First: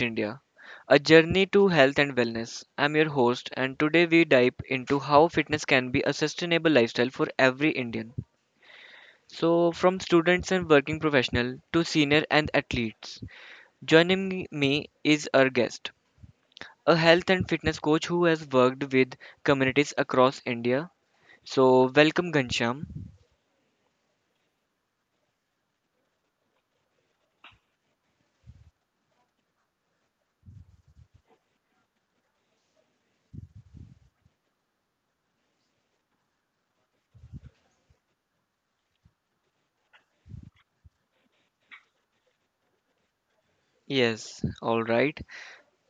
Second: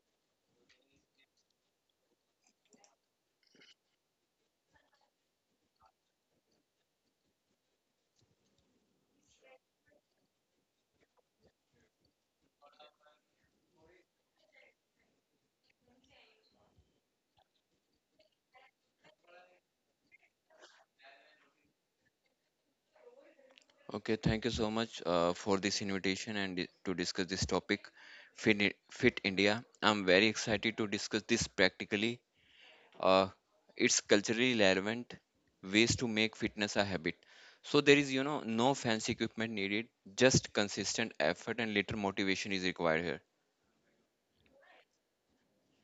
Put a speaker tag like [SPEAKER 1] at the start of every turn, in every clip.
[SPEAKER 1] India, a journey to health and wellness. I'm your host, and today we dive into how fitness can be a sustainable lifestyle for every Indian. So, from students and working professional to senior and athletes, joining me is our guest, a health and fitness coach who has worked with communities across India. So, welcome Gansham.
[SPEAKER 2] Okay, thank you so much for this invitation and to discuss this topic, Fit India. I'm very excited to discuss this practically. Uh, it's culturally relevant ways to make fitness a habit. So there is, you know, no fancy equipment needed, just consistent effort and little motivation is required here.
[SPEAKER 1] Yes, all right.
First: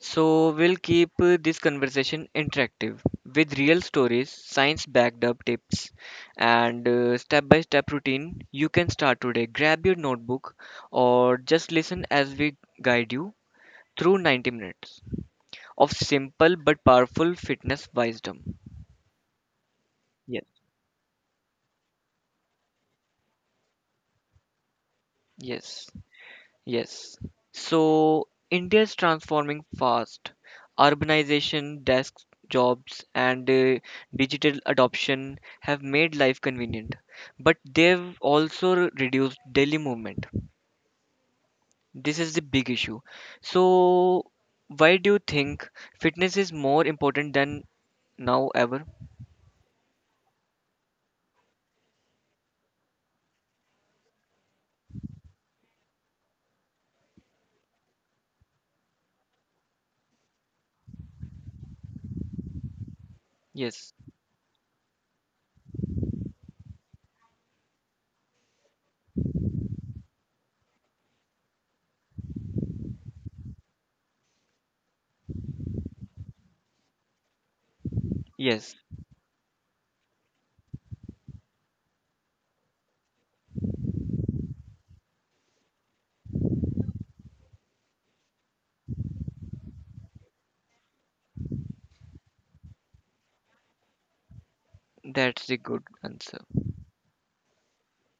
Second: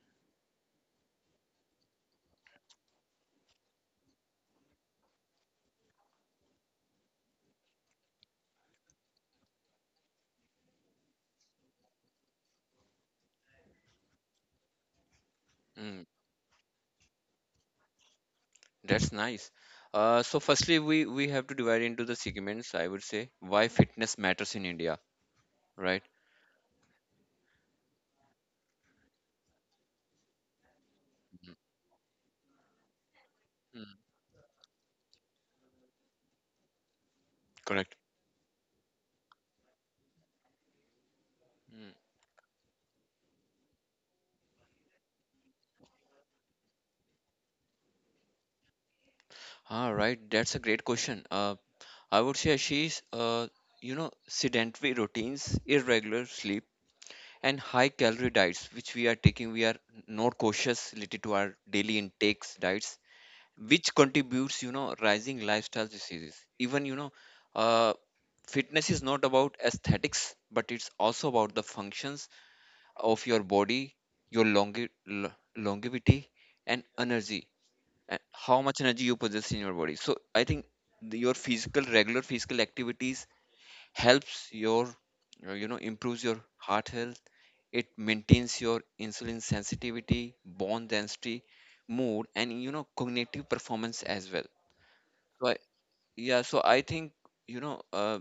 [SPEAKER 1] So, we'll keep this conversation interactive with real stories, science backed up tips, and step by step routine you can start today. Grab your notebook or just listen as we guide you through 90 minutes of
[SPEAKER 2] Mm,
[SPEAKER 1] simple but powerful fitness wisdom.
[SPEAKER 2] that's nice. So
[SPEAKER 1] Yes.
[SPEAKER 2] firstly, we have to divide into the segments. I would say why fitness matters in India, right?
[SPEAKER 1] Yes. Yes. So India is transforming fast. Urbanization, desk jobs, and
[SPEAKER 2] Mm,
[SPEAKER 1] digital adoption have made life convenient, but
[SPEAKER 2] correct.
[SPEAKER 1] they've also reduced daily movement.
[SPEAKER 2] Mm.
[SPEAKER 1] This is the big issue. So, why do you think fitness is more important than now ever?
[SPEAKER 2] All right, that's a great question. I would say she's, you know, sedentary routines, irregular sleep, and high calorie diets, which we are taking. We are not cautious related to our daily intakes diets,
[SPEAKER 1] Yes,
[SPEAKER 2] which contributes, you know, rising lifestyle diseases. Even, you know, uh, fitness is not about aesthetics, but it's also about the functions of your body, your longevity, and energy, and how
[SPEAKER 1] yes,
[SPEAKER 2] much energy you possess in your body. So I think your physical, regular physical activities helps your you know improves your heart health, it maintains your insulin sensitivity, bone density, mood, and you know cognitive performance as well.
[SPEAKER 1] that's
[SPEAKER 2] so I,
[SPEAKER 1] the good answer.
[SPEAKER 2] yeah so i think you know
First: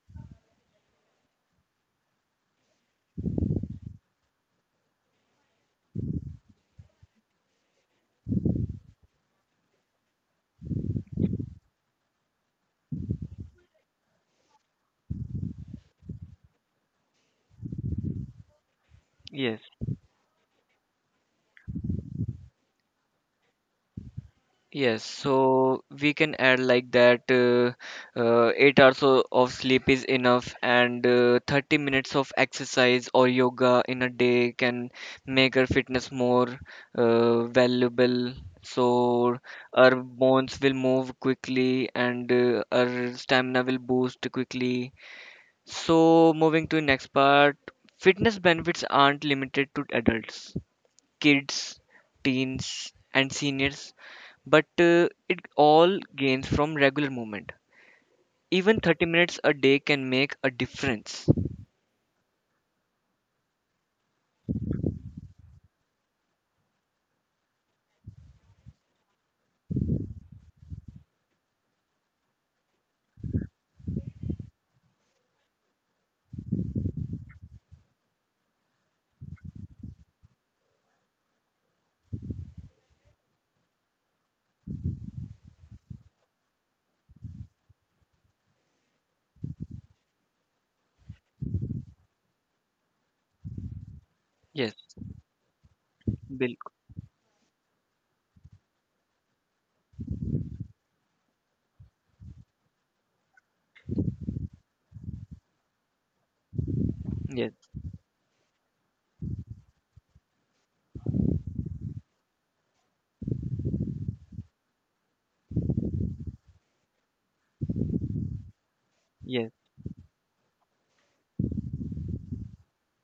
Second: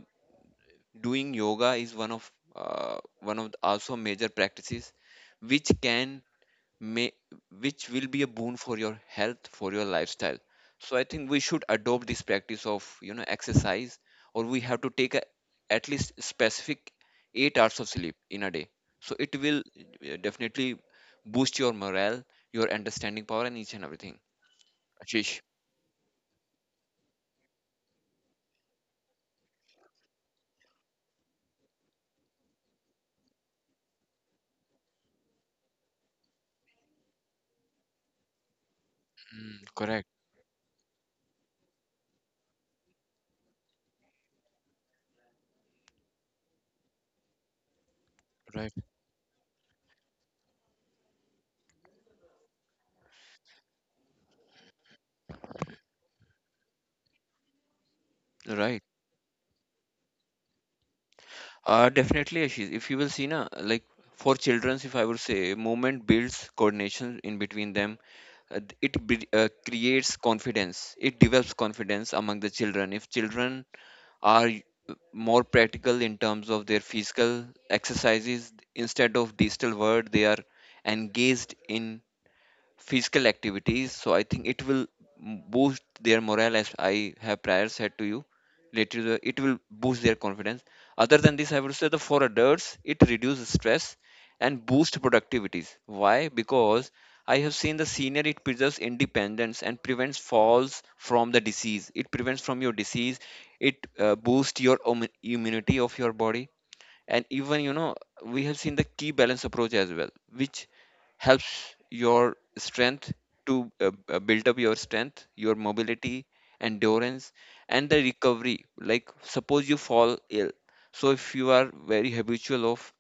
[SPEAKER 2] doing yoga is one of the also major practices which may, which will be a boon for your health, for your lifestyle. So I think we should adopt this practice of you know exercise, or we have to at least specific 8 hours of sleep in a day. So it
[SPEAKER 1] Yes.
[SPEAKER 2] will definitely boost your morale, your understanding power, and each and everything.
[SPEAKER 1] Yes,
[SPEAKER 2] Ashish,
[SPEAKER 1] so we can add like that 8 hours of sleep is enough, and 30 minutes of exercise or yoga in a day can make our fitness more valuable. So
[SPEAKER 2] mm,
[SPEAKER 1] our
[SPEAKER 2] correct.
[SPEAKER 1] bones will move quickly and our stamina will boost quickly. So, moving to next part, fitness
[SPEAKER 2] Right.
[SPEAKER 1] benefits aren't limited to adults, kids, teens, and seniors, but it all gains from regular movement. Even
[SPEAKER 2] Right?
[SPEAKER 1] 30 minutes a day can make a difference.
[SPEAKER 2] Definitely, Ashish. If you will see na, like for childrens, if I would say, movement builds coordination in between them, creates confidence, it develops confidence among the children. If children are more practical in terms of their physical exercises instead of digital world, they are engaged in physical activities. So I think it will boost their morale, as I have prior said to you. Later, it will boost their confidence. Other than this, I would say the for adults, it reduces stress and
[SPEAKER 1] Yes,
[SPEAKER 2] boosts productivities. Why?
[SPEAKER 1] bilkul.
[SPEAKER 2] Because I have seen the senior, it preserves independence and prevents falls from the disease. It prevents from your disease. It boosts your immunity of your body, and
[SPEAKER 1] Yes,
[SPEAKER 2] even you know we have seen the key balance approach as well, which helps your strength to build up your strength, your mobility, endurance, and the recovery. Like
[SPEAKER 1] yes,
[SPEAKER 2] suppose you fall ill, so if you are very habitual of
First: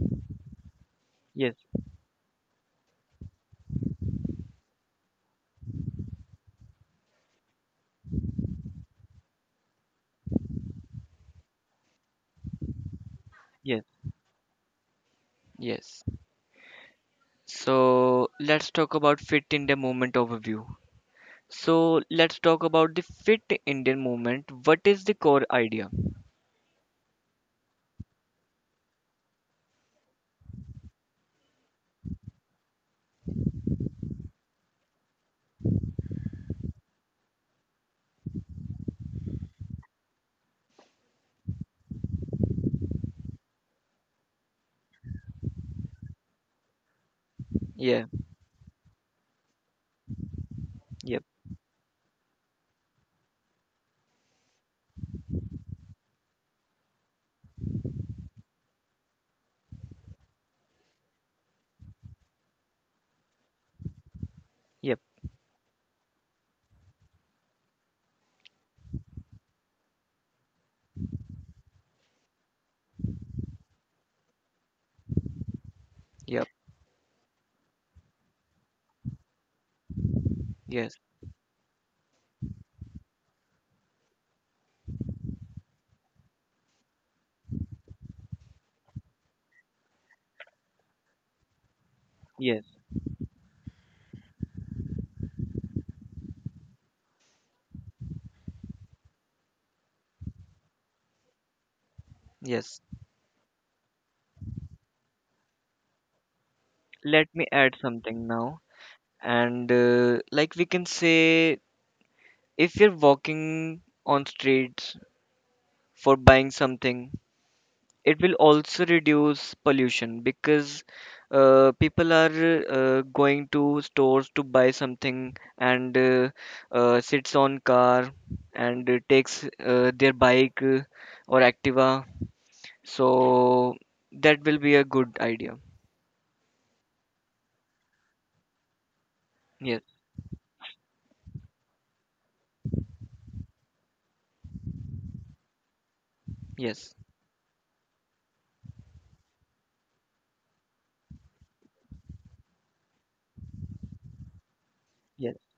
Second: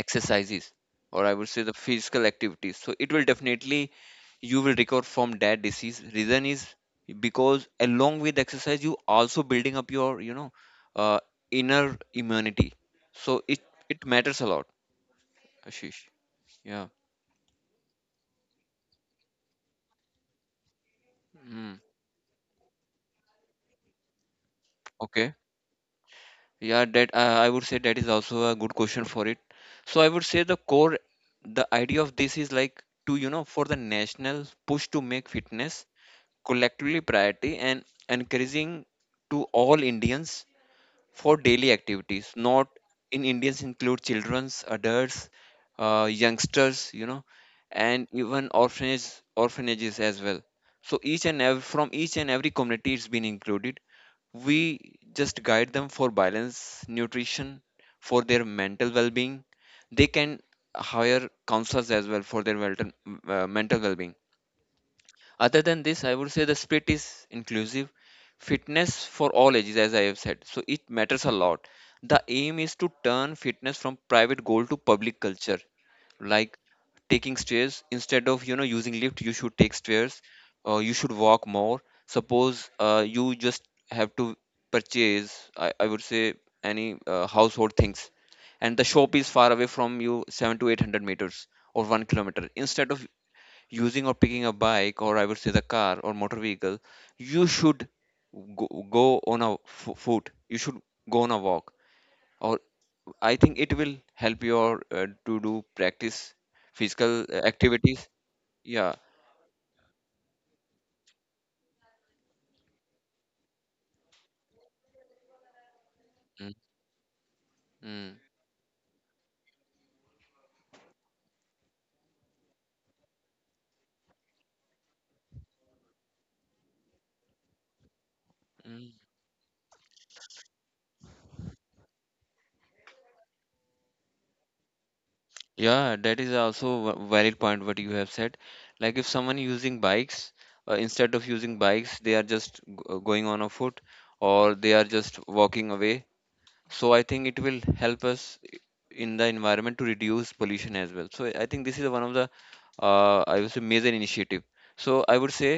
[SPEAKER 2] exercises or I would
[SPEAKER 1] yes,
[SPEAKER 2] say the physical activities, so it will definitely, you will recover from that disease. Reason is because along with exercise you also building up your you know uh, inner immunity, so it
[SPEAKER 1] yes,
[SPEAKER 2] it matters a lot,
[SPEAKER 1] yes.
[SPEAKER 2] Ashish. Yeah.
[SPEAKER 1] So let's talk about Fit India Movement overview.
[SPEAKER 2] Mm.
[SPEAKER 1] So let's talk about the Fit Indian Movement. What is the
[SPEAKER 2] Okay.
[SPEAKER 1] core idea?
[SPEAKER 2] Yeah, that I would say that is also a good question for it. So I would say the core, the idea of this is like to you know for the national push to make fitness collectively priority and encouraging to all Indians for daily activities. Not in Indians include childrens, adults, youngsters, you know,
[SPEAKER 1] Yeah,
[SPEAKER 2] and even orphanages as well. So
[SPEAKER 1] yep,
[SPEAKER 2] each and every, from each and every community it's been included. We just guide them for balance, nutrition, for their mental well-being. They can hire counselors as well for their mental well-being.
[SPEAKER 1] yep,
[SPEAKER 2] Other than this, I would say the split is inclusive. Fitness for all ages, as I have said. So it matters a lot. The aim is to turn fitness from private goal to public culture,
[SPEAKER 1] yep,
[SPEAKER 2] like taking stairs. Instead of you know using lift, you should take stairs or you
[SPEAKER 1] yes,
[SPEAKER 2] should walk more. Suppose you just have to purchase, I would say, any household things, and the shop is far away from you 7 to 800 meters or 1 kilometer.
[SPEAKER 1] yes,
[SPEAKER 2] Instead of using or picking a bike or I would say the car or motor vehicle, you should go on a foot. You should go on a walk. Or
[SPEAKER 1] yes.
[SPEAKER 2] I think it will help your to do practice physical
[SPEAKER 1] Let me add
[SPEAKER 2] activities.
[SPEAKER 1] something now.
[SPEAKER 2] Yeah.
[SPEAKER 1] And like we can say, if you're walking on streets for buying
[SPEAKER 2] Mm,
[SPEAKER 1] something.
[SPEAKER 2] mm,
[SPEAKER 1] It will also reduce pollution because people are going to stores to buy something and sits on car and
[SPEAKER 2] mm.
[SPEAKER 1] takes their bike or Activa. So that will be a good idea.
[SPEAKER 2] Yeah, that is also a valid point what you have said. Like if someone using
[SPEAKER 1] Yes,
[SPEAKER 2] bikes, instead of using bikes, they are just going on a foot or they are just walking away. So
[SPEAKER 1] yes,
[SPEAKER 2] I think it will help us in the environment to reduce pollution as well. So I think this is one of the I would say major initiative. So I would
[SPEAKER 1] yes,
[SPEAKER 2] say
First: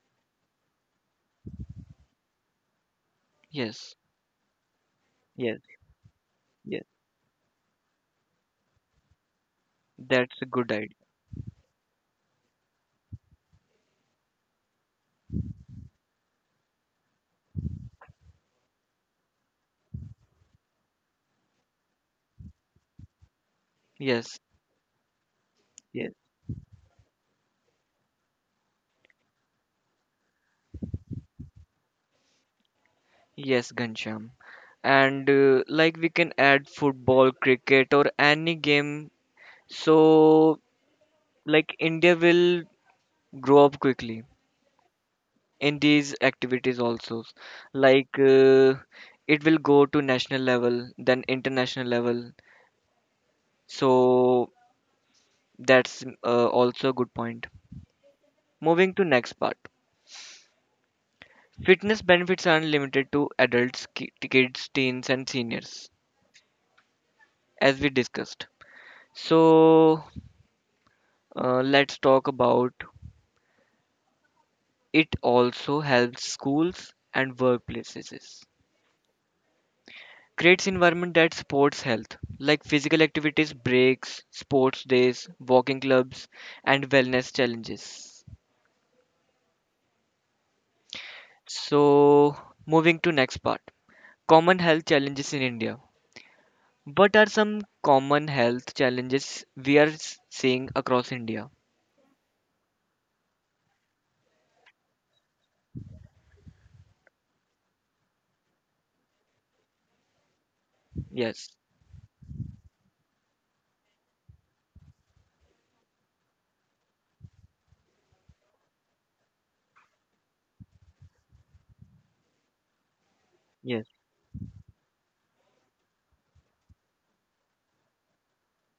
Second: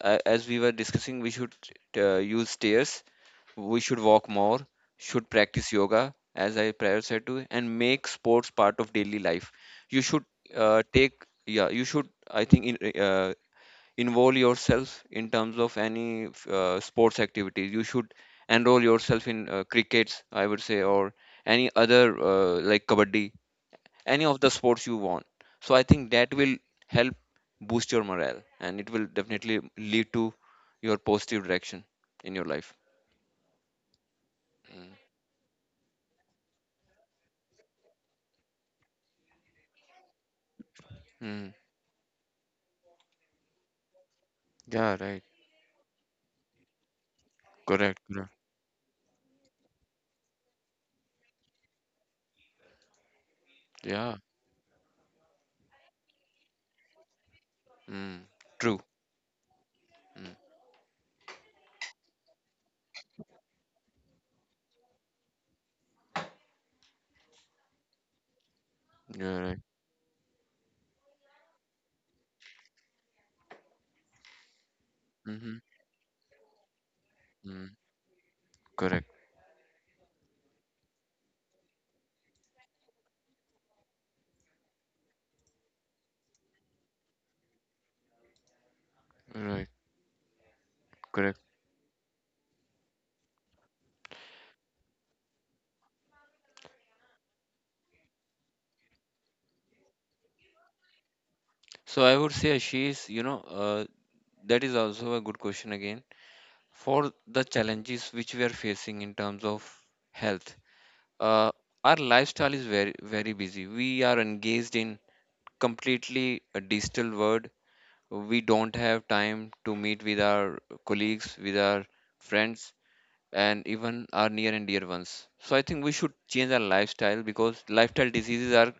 [SPEAKER 2] as we were discussing, we should use stairs, we
[SPEAKER 1] yes,
[SPEAKER 2] should walk more, should
[SPEAKER 1] yes,
[SPEAKER 2] practice yoga as I
[SPEAKER 1] yes.
[SPEAKER 2] prior said to, and make sports part of daily life. You should
[SPEAKER 1] That's a good idea.
[SPEAKER 2] take yeah you should I think in, involve yourself in terms of any sports activities. You should enroll yourself in crickets, I would say, or any other like kabaddi, any of
[SPEAKER 1] Yes,
[SPEAKER 2] the sports you want. So I think
[SPEAKER 1] yes,
[SPEAKER 2] that will help boost your morale, and it will definitely lead to your positive direction in your life.
[SPEAKER 1] yes, Gansham,
[SPEAKER 2] Mm.
[SPEAKER 1] and like we can add football cricket or any game. So,
[SPEAKER 2] Mm.
[SPEAKER 1] like India will grow up quickly
[SPEAKER 2] Yeah, right.
[SPEAKER 1] in these activities also.
[SPEAKER 2] Correct.
[SPEAKER 1] Like
[SPEAKER 2] Correct.
[SPEAKER 1] it will go to national level, then international level.
[SPEAKER 2] Yeah.
[SPEAKER 1] So that's also a good point.
[SPEAKER 2] Mm. True.
[SPEAKER 1] Moving to next part.
[SPEAKER 2] Mm.
[SPEAKER 1] Fitness benefits aren't limited to adults, kids, teens, and seniors, as we discussed.
[SPEAKER 2] Yeah, right.
[SPEAKER 1] So let's talk about it
[SPEAKER 2] Hmm.
[SPEAKER 1] also helps schools and
[SPEAKER 2] Mm.
[SPEAKER 1] workplaces.
[SPEAKER 2] Correct.
[SPEAKER 1] Creates environment that supports health, like physical activities breaks, sports days, walking clubs, and wellness challenges.
[SPEAKER 2] Right. Correct.
[SPEAKER 1] So moving to next part, common health challenges in India. What are some common health challenges we are seeing across India?
[SPEAKER 2] So I would say she is, you know, that is also a good question again. For the challenges which we are facing in terms of health,
[SPEAKER 1] Yes,
[SPEAKER 2] uh, our lifestyle is very, very busy. We are engaged in completely a digital world. We don't have time to meet with our colleagues, with our friends, and
[SPEAKER 1] yes,
[SPEAKER 2] even our near and dear ones. So I think we should change our lifestyle because lifestyle diseases are,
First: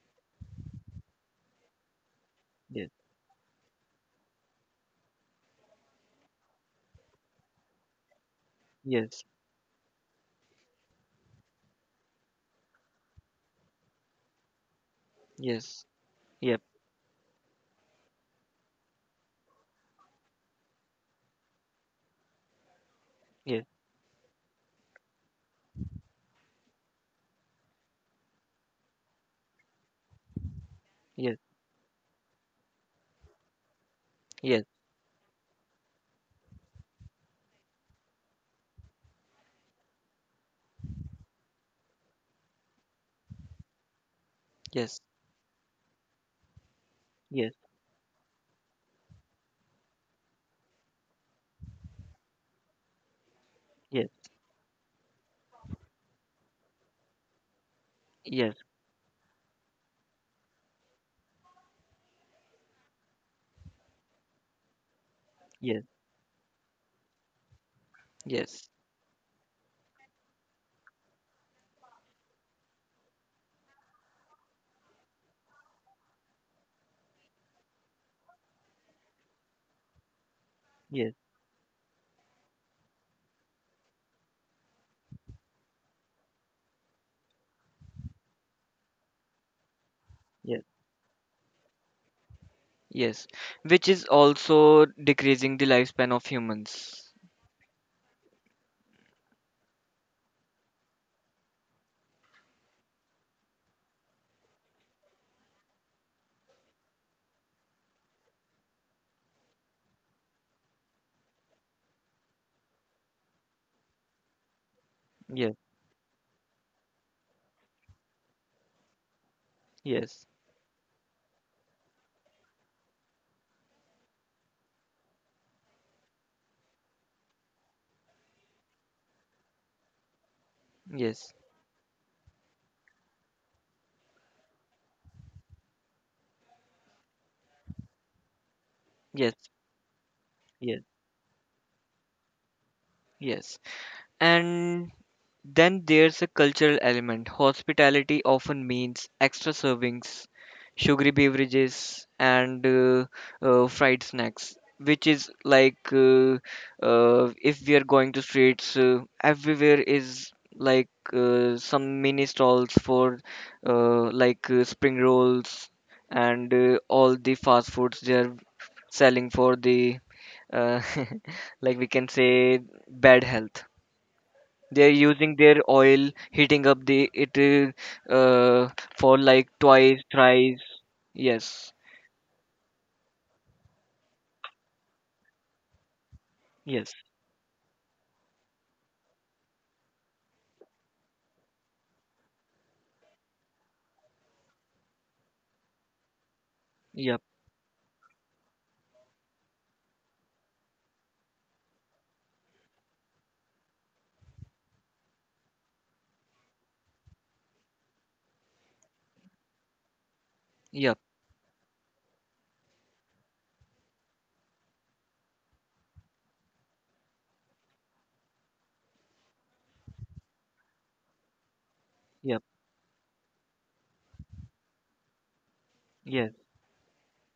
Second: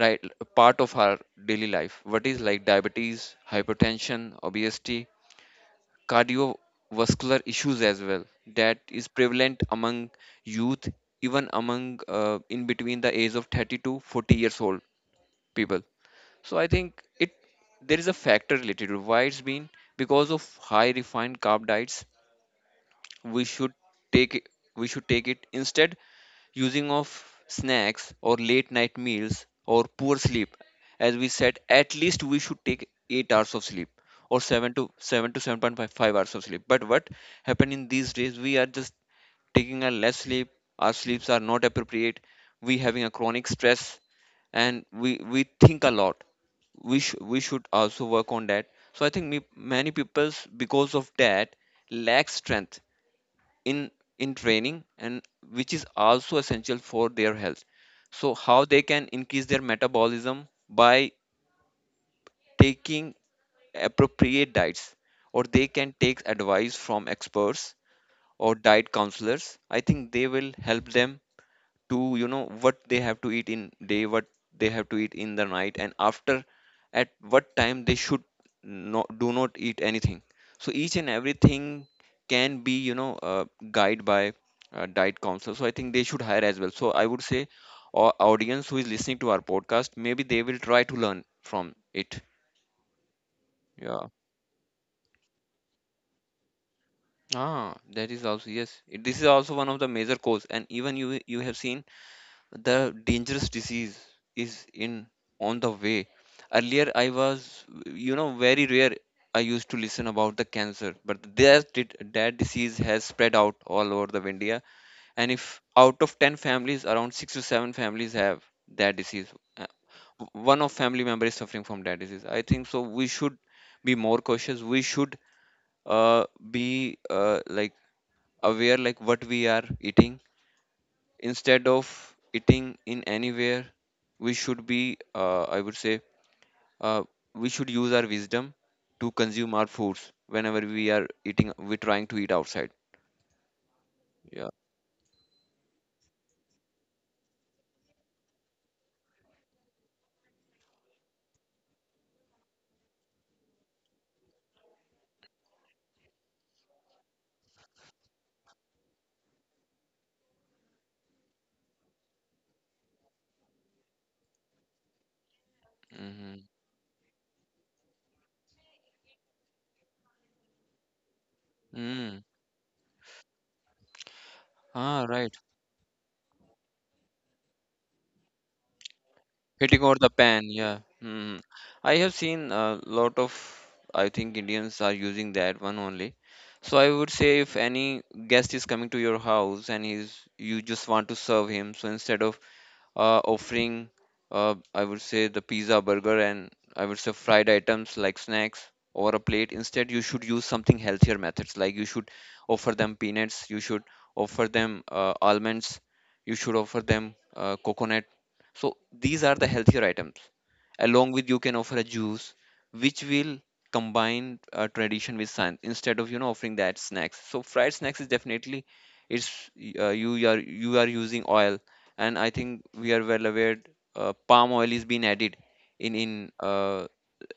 [SPEAKER 2] right, part of our daily life. What is like
[SPEAKER 1] yes,
[SPEAKER 2] diabetes, hypertension, obesity, cardiovascular issues as well, that is
[SPEAKER 1] yes,
[SPEAKER 2] prevalent among youth, even among in between the age of 30 to 40 years old people.
[SPEAKER 1] yes,
[SPEAKER 2] So
[SPEAKER 1] yep,
[SPEAKER 2] I think it, there is a factor related to why it's been, because of high refined carb diets. We
[SPEAKER 1] yes,
[SPEAKER 2] should take it, we should take it instead using of snacks or late night meals or poor sleep. As we said, at least we should take 8 hours of sleep or 7 to 7.5 hours of sleep. But what happened in these days, we are just taking a less sleep, our sleeps are not appropriate, we having a chronic stress, and
[SPEAKER 1] yes,
[SPEAKER 2] we think a lot. We we
[SPEAKER 1] yes,
[SPEAKER 2] should also work on that. So I think many people's because of that lack strength in
[SPEAKER 1] yes, yes,
[SPEAKER 2] in training, and which is also essential for their health. So
[SPEAKER 1] yes,
[SPEAKER 2] how they can increase their metabolism by taking appropriate diets, or they
[SPEAKER 1] yes,
[SPEAKER 2] can take advice from experts or
[SPEAKER 1] yes, yes,
[SPEAKER 2] diet counselors. I think they will help them to you know what they have to eat in day, what they have to eat in the night, and after at what time they should not, do not eat anything. So each and
[SPEAKER 1] yes,
[SPEAKER 2] everything can be you know guided by diet counsel. So I think they should hire as well. So I would say our audience who is listening to our podcast, maybe they will
[SPEAKER 1] yes,
[SPEAKER 2] try to learn from it.
[SPEAKER 1] yes, which is
[SPEAKER 2] Yeah.
[SPEAKER 1] also decreasing the lifespan of humans.
[SPEAKER 2] Ah, that is also, yes. This is also one of the major cause. And even you, you have seen the dangerous disease is in, on the way. Earlier I was, you know, very rare I used to listen about the cancer, but that disease has spread out all over the India. And if
[SPEAKER 1] Yes,
[SPEAKER 2] out of 10 families around 6 to 7 families have that disease. Uh,
[SPEAKER 1] yes,
[SPEAKER 2] One of family member is suffering from that disease. I think so we should be more cautious. We should uh, be like aware like what we are eating,
[SPEAKER 1] yes,
[SPEAKER 2] instead of eating in anywhere. We should be I would say uh, we should use our wisdom to
[SPEAKER 1] yes,
[SPEAKER 2] consume our foods whenever
[SPEAKER 1] yes,
[SPEAKER 2] we are eating, we're trying to eat outside.
[SPEAKER 1] yes.
[SPEAKER 2] Yeah.
[SPEAKER 1] And then there's a cultural element. Hospitality often means extra servings, sugary beverages, and fried snacks, which is like if we are going to streets, everywhere is like some mini stalls for like spring rolls
[SPEAKER 2] Hmm.
[SPEAKER 1] and all the fast foods they are selling for the uh, like we can
[SPEAKER 2] Mm.
[SPEAKER 1] say bad health. They're
[SPEAKER 2] Ah, right.
[SPEAKER 1] using their oil, heating up the it for like
[SPEAKER 2] Hitting over
[SPEAKER 1] twice
[SPEAKER 2] the pan.
[SPEAKER 1] thrice.
[SPEAKER 2] Yeah. Mm.
[SPEAKER 1] Yes,
[SPEAKER 2] I have seen a lot of, I think Indians are using that one only. So I
[SPEAKER 1] yes,
[SPEAKER 2] would say if any guest is coming to your house and he's, you just want to serve him, so instead of offering, I would say the pizza, burger, and I would say
[SPEAKER 1] yep,
[SPEAKER 2] fried items like snacks or a plate. Instead, you should use something healthier methods, like you should offer them peanuts, you should offer them almonds, you should offer them coconut. So these are the healthier items.
[SPEAKER 1] yep,
[SPEAKER 2] Along with, you can offer a juice, which will combine tradition with science instead of you know offering that snacks. So fried snacks is definitely it's you are using oil, and I
[SPEAKER 1] yep,
[SPEAKER 2] think we are well aware palm oil is being added in in
[SPEAKER 1] yes,
[SPEAKER 2] uh,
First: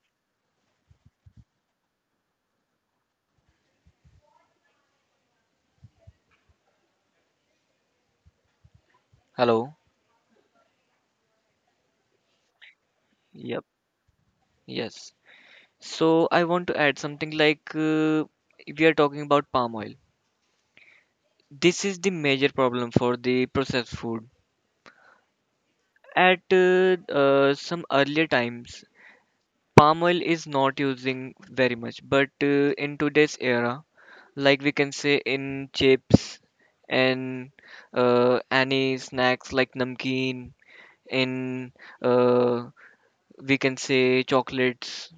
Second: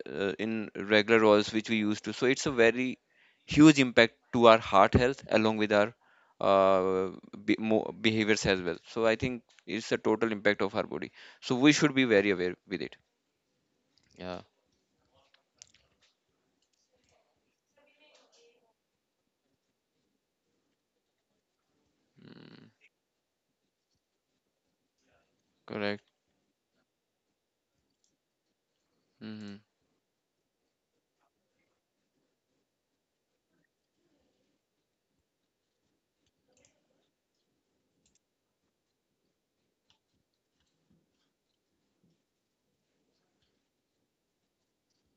[SPEAKER 2] in regular oils which we used to. So it's a very huge impact to our heart health along with our uh, behaviors as well. So I think
[SPEAKER 1] hello,
[SPEAKER 2] it's a total impact of our body. So we should be very aware with it.
[SPEAKER 1] yep,
[SPEAKER 2] Yeah.
[SPEAKER 1] yes. So I want to add something like we are talking about palm oil. This is the major
[SPEAKER 2] Mm,
[SPEAKER 1] problem for the processed food
[SPEAKER 2] correct.
[SPEAKER 1] at some earlier times.
[SPEAKER 2] Mm-hmm.
[SPEAKER 1] Palm oil is not using very much, but in today's era, like we can say in chips and any snacks like namkeen, in uh, we can say chocolates,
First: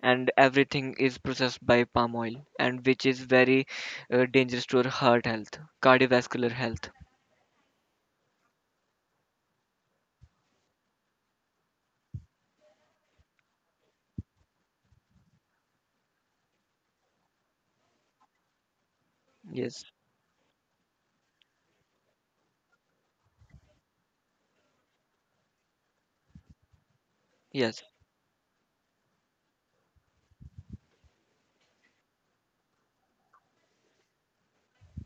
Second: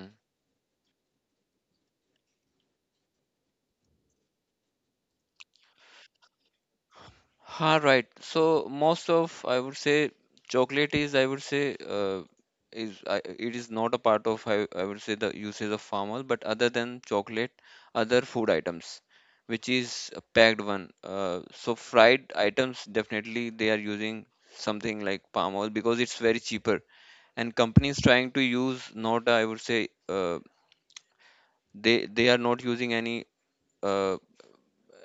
[SPEAKER 1] and everything is processed by palm oil, and which is very dangerous to our heart health, cardiovascular health.
[SPEAKER 2] Ha, right. So most of, I would say, chocolate is, I would say it is not a part of, I would say, the usage of palm oil. But other than chocolate, other food items, which
[SPEAKER 1] Yes,
[SPEAKER 2] is a packed one. So fried items, definitely they are using something like palm oil because it's very cheaper. And
[SPEAKER 1] yes,
[SPEAKER 2] companies trying to use, not, I would say they are not using any Uh,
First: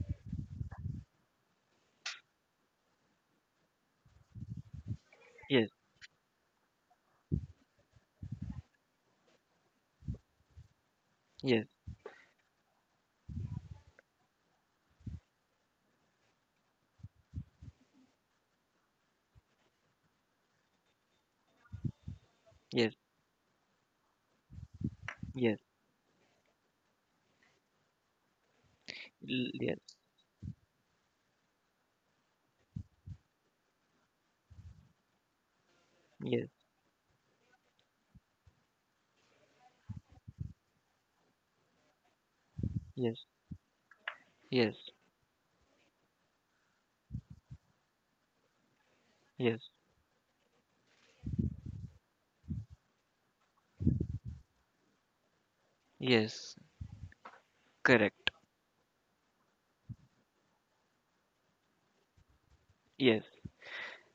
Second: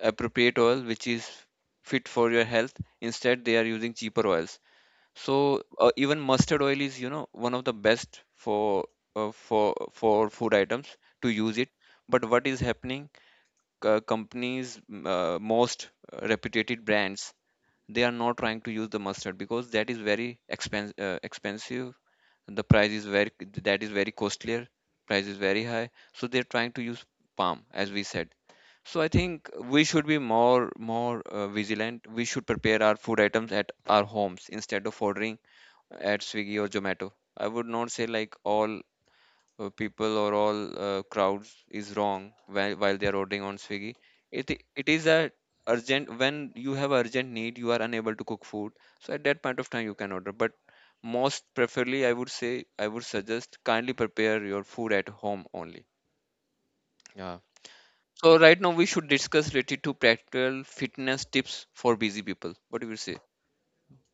[SPEAKER 2] appropriate oil which is fit for your health. Instead they are using cheaper oils. So
[SPEAKER 1] yes,
[SPEAKER 2] even mustard oil is, you know, one of the best for for food items to use
[SPEAKER 1] yes,
[SPEAKER 2] it. But what is happening, companies, most reputed brands, they are not trying to use the mustard because that is very expensive, the price
[SPEAKER 1] yes,
[SPEAKER 2] is very, that is very costlier, price is
[SPEAKER 1] yes,
[SPEAKER 2] very high, so they're trying to use palm, as we said. So I think we
[SPEAKER 1] yes,
[SPEAKER 2] should be more vigilant. We should prepare our food items at our homes instead of ordering at
[SPEAKER 1] yes,
[SPEAKER 2] Swiggy or Zomato. I would not say like all people or all crowds is wrong while, they are
[SPEAKER 1] yes,
[SPEAKER 2] ordering on Swiggy. It i-
[SPEAKER 1] yes,
[SPEAKER 2] it is a, urgent, when you have urgent need, you are unable to cook food. So at that
[SPEAKER 1] yes,
[SPEAKER 2] point of time you can order. But most preferably, I would say, I would suggest kindly prepare your food at home only.
[SPEAKER 1] yes,
[SPEAKER 2] Yeah.
[SPEAKER 1] correct,
[SPEAKER 2] So right now we should discuss related to practical fitness tips for busy people. What do you say?
[SPEAKER 1] yes.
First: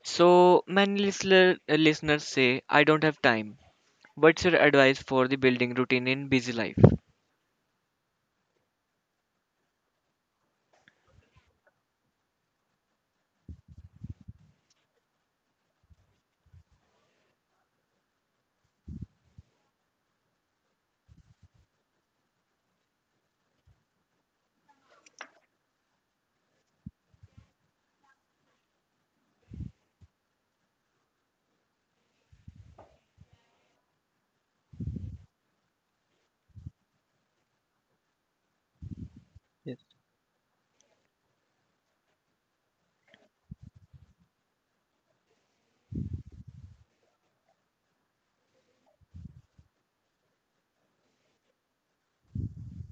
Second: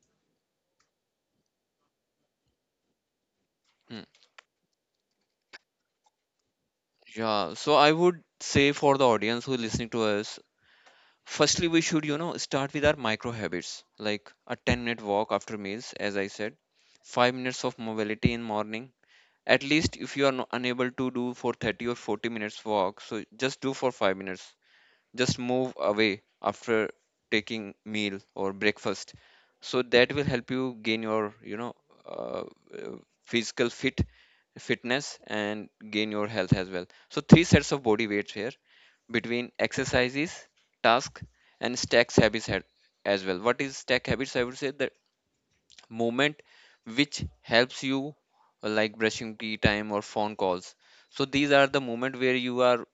[SPEAKER 1] So many listener, listeners say I don't have time.
[SPEAKER 2] Hmm.
[SPEAKER 1] What's your advice for the building routine in busy life?
[SPEAKER 2] Yeah. So I would say, for the audience who is listening to us, firstly we should, you know, start with our micro habits, like a 10-minute walk after meals, as I said, 5 minutes of mobility in morning. At least if you are unable to do for 30 or 40 minutes walk, so just do for 5 minutes, just move away after taking meal or breakfast, so that will help you gain your, you know, uh, uh, physical fitness and gain your health as well. So three sets of body weights here between
[SPEAKER 1] Yes,
[SPEAKER 2] exercises, task, and stacks habits, as well. What is stack habits? I would say that movement which helps you, like brushing, tea time, or phone calls. So these are the moment where you are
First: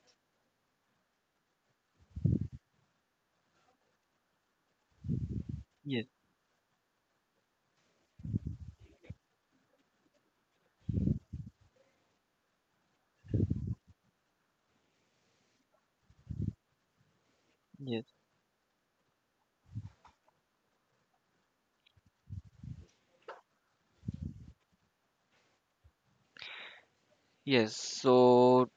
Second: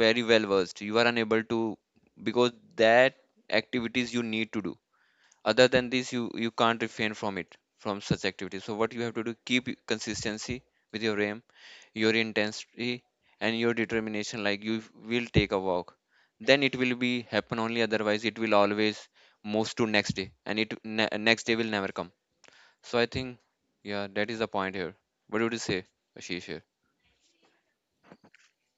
[SPEAKER 2] very well versed, you are unable to, because that activities you need to do, other than
[SPEAKER 1] yes,
[SPEAKER 2] this you can't refrain from it, from such activities. So what you have to do, keep consistency with your aim, your intensity, and your determination. Like you will take a walk, then it will be happen only,
[SPEAKER 1] yes.
[SPEAKER 2] otherwise it will always moves to next day, and it next day will never come. So I think, yeah, that is the point here. What would you say, Ashish here?
[SPEAKER 1] Yes, so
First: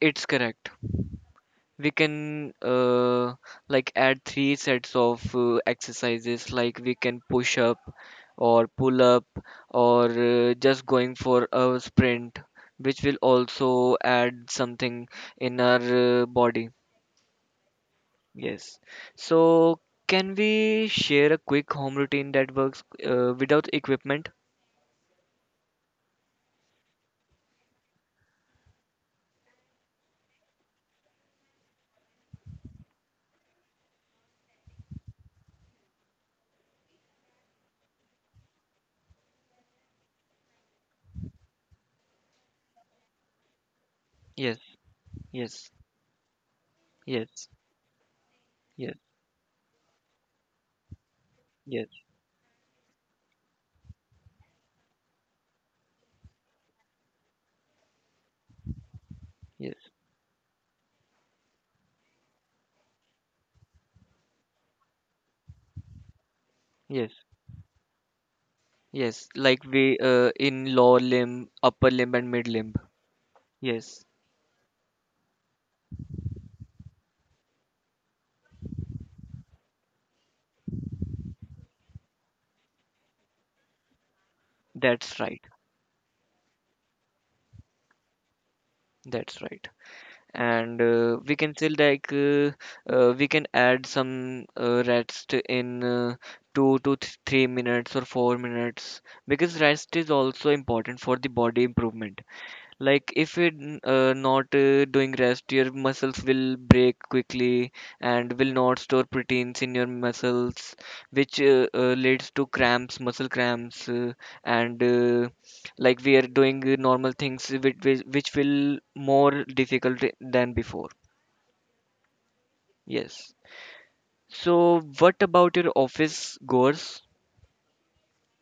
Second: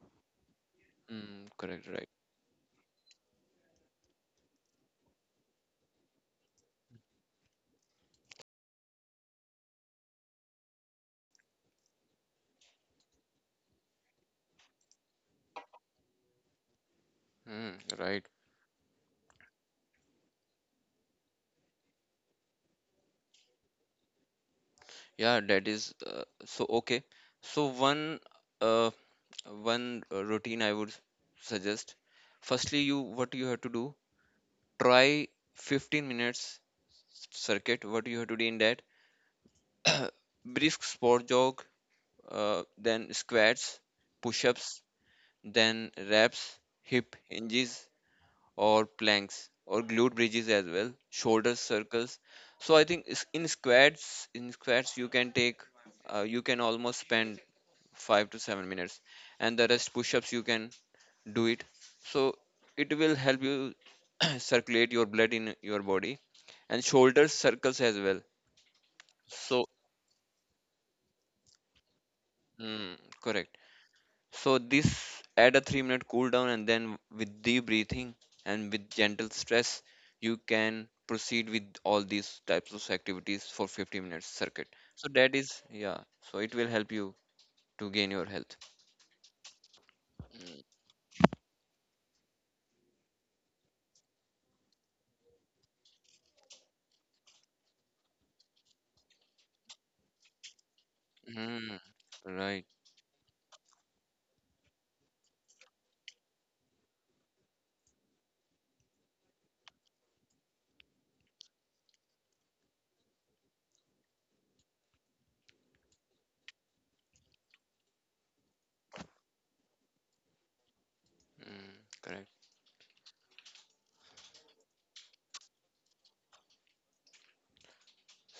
[SPEAKER 1] it's correct.
[SPEAKER 2] Mm, correct,
[SPEAKER 1] We
[SPEAKER 2] right.
[SPEAKER 1] can like add three sets of exercises, like we can push up or pull up or just going for a sprint, which will also add something in our body.
[SPEAKER 2] Mm, right.
[SPEAKER 1] Yes. So can we share a quick home routine that works without equipment?
[SPEAKER 2] Yeah, that is so okay. So uh one routine I would suggest. Firstly, you what you have to do, try 15 minutes circuit. What you have to do in that brisk sport jog, then squats,
[SPEAKER 1] Yes,
[SPEAKER 2] push-ups,
[SPEAKER 1] yes,
[SPEAKER 2] then reps, hip
[SPEAKER 1] yes.
[SPEAKER 2] hinges, or
[SPEAKER 1] Yes,
[SPEAKER 2] planks or glute bridges, as well shoulder
[SPEAKER 1] yes,
[SPEAKER 2] circles. So I think in squats you can take, you can almost spend 5 to 7 minutes, and the
[SPEAKER 1] yes,
[SPEAKER 2] rest push-ups you can do it. So it will help you circulate your blood in your body, and
[SPEAKER 1] yes,
[SPEAKER 2] shoulder circles as well.
[SPEAKER 1] yes. Like
[SPEAKER 2] So
[SPEAKER 1] we in lower limb, upper limb, and mid limb.
[SPEAKER 2] mm, correct.
[SPEAKER 1] Yes,
[SPEAKER 2] So this add a 3 minute cool down, and then with deep breathing and with gentle stress, you can proceed with all these types of activities for 50 minutes circuit. So
[SPEAKER 1] that's
[SPEAKER 2] that
[SPEAKER 1] right.
[SPEAKER 2] is, yeah. So it will help you to gain your health.
[SPEAKER 1] That's right. And we can still like we can add some rest in two to th 3 minutes or 4 minutes because rest is also important for the body
[SPEAKER 2] Mm,
[SPEAKER 1] improvement.
[SPEAKER 2] right.
[SPEAKER 1] Like if you're not doing rest, your muscles will break quickly and will not store proteins in your muscles, which leads to cramps, muscle cramps, and like we are doing normal things which will more difficult than before.
[SPEAKER 2] Mm, correct.
[SPEAKER 1] Yes. So what about your office goers?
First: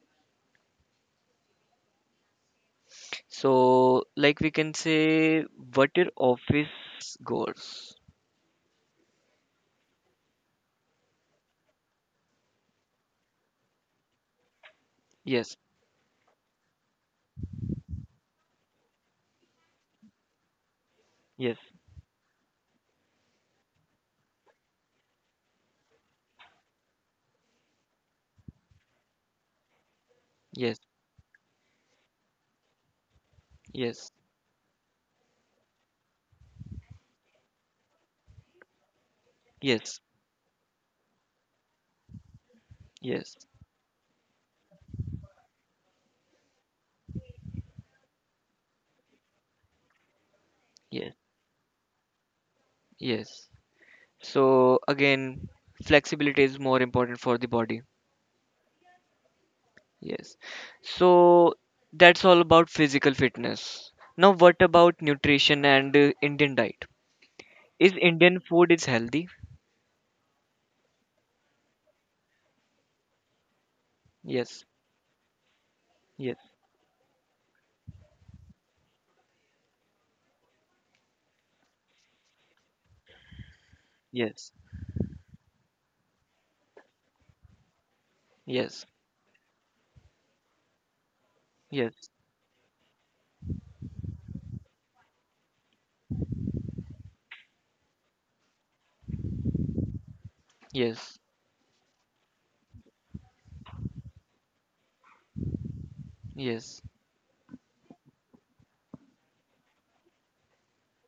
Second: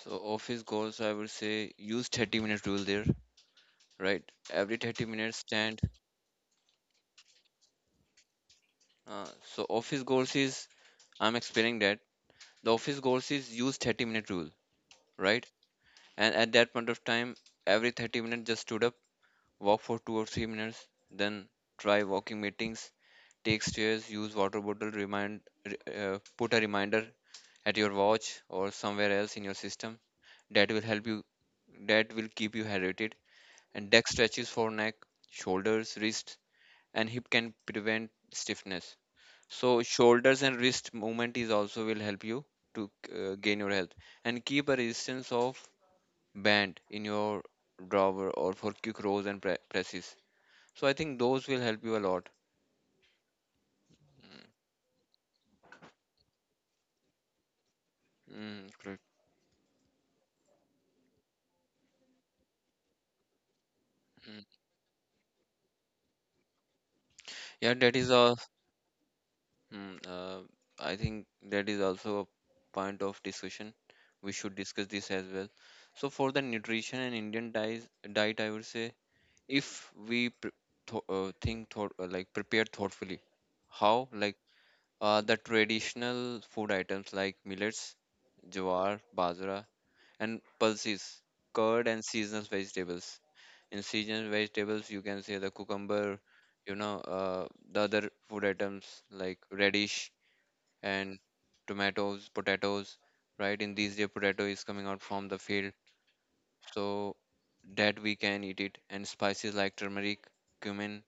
[SPEAKER 2] So office goals, I would say, use 30-minute rule there.
[SPEAKER 1] So
[SPEAKER 2] Right.
[SPEAKER 1] like we can
[SPEAKER 2] Every 30 minutes
[SPEAKER 1] say
[SPEAKER 2] stand.
[SPEAKER 1] what your office goers.
[SPEAKER 2] Uh, so office goals is, I'm explaining that, the office goals is use 30-minute rule. Right.
[SPEAKER 1] Yes.
[SPEAKER 2] And at that point of time, every 30 minutes just stood up, walk for 2 or 3 minutes, then
[SPEAKER 1] Yes.
[SPEAKER 2] try walking meetings, take stairs, use water bottle, remind, put a reminder at your watch or somewhere else in your system. That
[SPEAKER 1] Yes.
[SPEAKER 2] will help you, that will keep you hydrated. And deck
[SPEAKER 1] Yes.
[SPEAKER 2] stretches for neck, shoulders, wrists, and hip can prevent stiffness. So
[SPEAKER 1] Yes.
[SPEAKER 2] shoulders and wrist movement is also will help you to
[SPEAKER 1] Yes,
[SPEAKER 2] gain your health, and keep a resistance of band in your drawer or for quick rows and presses. So I
[SPEAKER 1] yes,
[SPEAKER 2] think those will help you a lot.
[SPEAKER 1] yes. So again, flexibility is more important for the body.
[SPEAKER 2] Mm, correct.
[SPEAKER 1] Yes. So that's all about physical fitness. Now,
[SPEAKER 2] Mm.
[SPEAKER 1] what about nutrition and Indian diet?
[SPEAKER 2] Yeah,
[SPEAKER 1] Is
[SPEAKER 2] that is a.
[SPEAKER 1] Indian food is healthy?
[SPEAKER 2] Mm, I think that is also a point of discussion. We should
[SPEAKER 1] Yes,
[SPEAKER 2] discuss this as well. So for
[SPEAKER 1] yes,
[SPEAKER 2] the nutrition and Indian diet, diet, I would say, if we pr- th- think thought like prepare thoughtfully, how like
[SPEAKER 1] yes,
[SPEAKER 2] the traditional food items like millets,
[SPEAKER 1] yes,
[SPEAKER 2] jawar, bajra, and pulses, curd and
[SPEAKER 1] yes,
[SPEAKER 2] seasonal vegetables. In seasonal vegetables, you can say the cucumber, you know, the other food items like radish,
[SPEAKER 1] yes,
[SPEAKER 2] and tomatoes, potatoes, right? In these days, potato is coming out from the field,
[SPEAKER 1] yes,
[SPEAKER 2] so that we can eat it. And spices like turmeric, cumin,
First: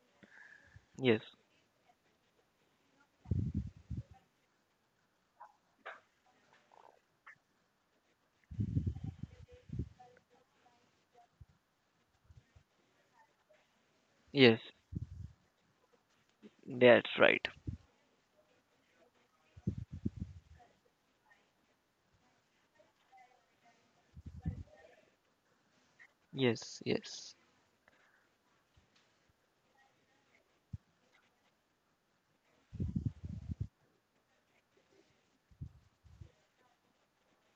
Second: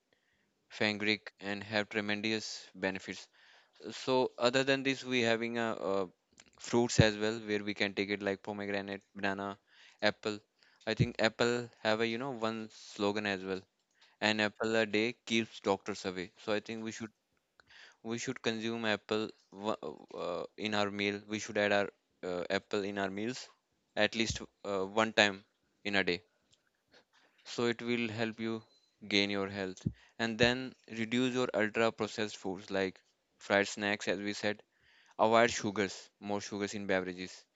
[SPEAKER 1] yes,
[SPEAKER 2] fenugreek, and have tremendous benefits. So other than this, we having a, fruits as well, where we can take it, like pomegranate, banana, apple. I think apple have, a you know, one slogan as well. An
[SPEAKER 1] yes.
[SPEAKER 2] apple a day keeps doctors away. So I think
[SPEAKER 1] That's right.
[SPEAKER 2] we should consume apple, in our meal. We should add our apple in our meals at least one time in a day.
[SPEAKER 1] Yes, yes,
[SPEAKER 2] So it will help you gain your health, and then reduce your ultra processed foods like fried snacks, as we said. Avoid sugars, more sugars in beverages.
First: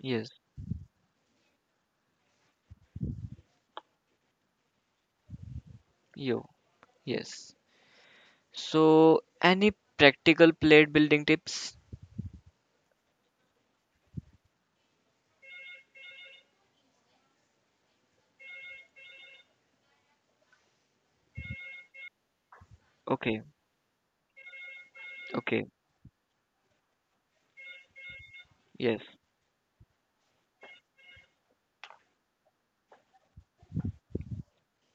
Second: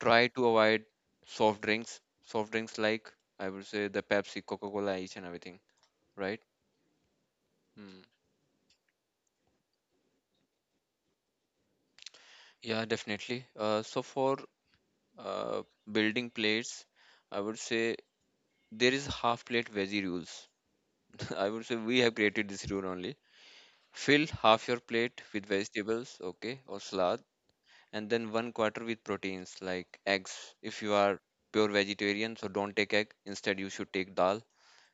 [SPEAKER 1] yes,
[SPEAKER 2] Try to avoid soft drinks like, I would say, the Pepsi, Coca-Cola, each and everything, right?
[SPEAKER 1] yo, yes.
[SPEAKER 2] Hmm.
[SPEAKER 1] So, any practical plate building tips?
[SPEAKER 2] Yeah, definitely. So for uh, building plates, I would say there is half plate veggie rules. I would say we have created this rule only.
[SPEAKER 1] Okay,
[SPEAKER 2] Fill half your plate with
[SPEAKER 1] okay.
[SPEAKER 2] vegetables, okay, or salad, and then one quarter
[SPEAKER 1] Yes,
[SPEAKER 2] with proteins like eggs. If you are pure vegetarian, so don't take egg. Instead, you should take dal.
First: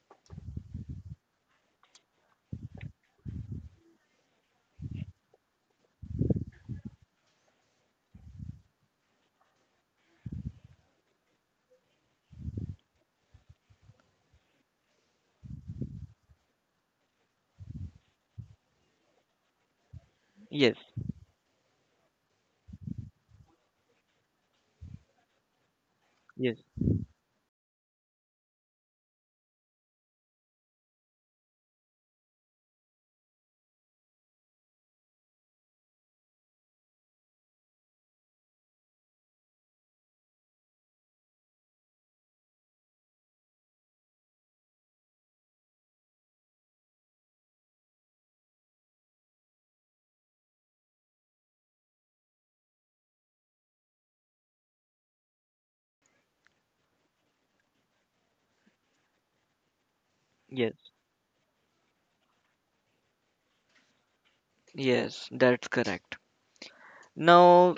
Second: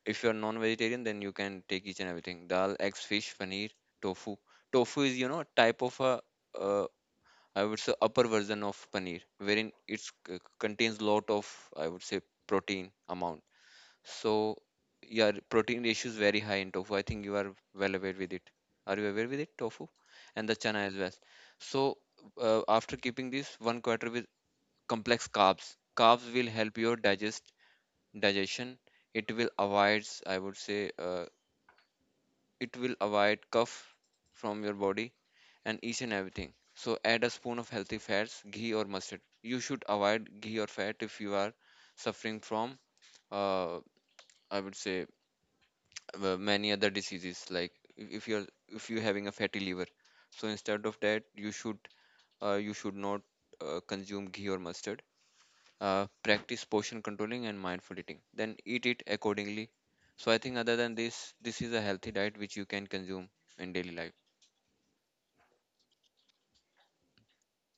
[SPEAKER 2] If you're non-vegetarian, then you can take each and everything. Dal, eggs, fish, paneer, tofu. Tofu is, you know, a type of a, uh, I would say, upper version of paneer, wherein it contains lot of, I would say, protein amount. So, yeah, protein ratio is very high in tofu. I think you are well aware with it. Are you aware with it, tofu? And the
[SPEAKER 1] yes,
[SPEAKER 2] chana as well. So, after keeping this one quarter with complex carbs, carbs will
[SPEAKER 1] yes,
[SPEAKER 2] help your digestion. It will avoid, I would say, it will avoid cough from your body and each and everything. So add a spoon of healthy fats, ghee or mustard. You should avoid ghee or fat if you are suffering from uh, I would say many other diseases, like if you're having a fatty liver. So instead of that, you should not consume ghee or mustard. Practice portion controlling and mindful eating. Then eat it accordingly. So I think other
[SPEAKER 1] yes,
[SPEAKER 2] than this, this is a healthy diet which you can consume in daily life.
[SPEAKER 1] yes, that's correct. Now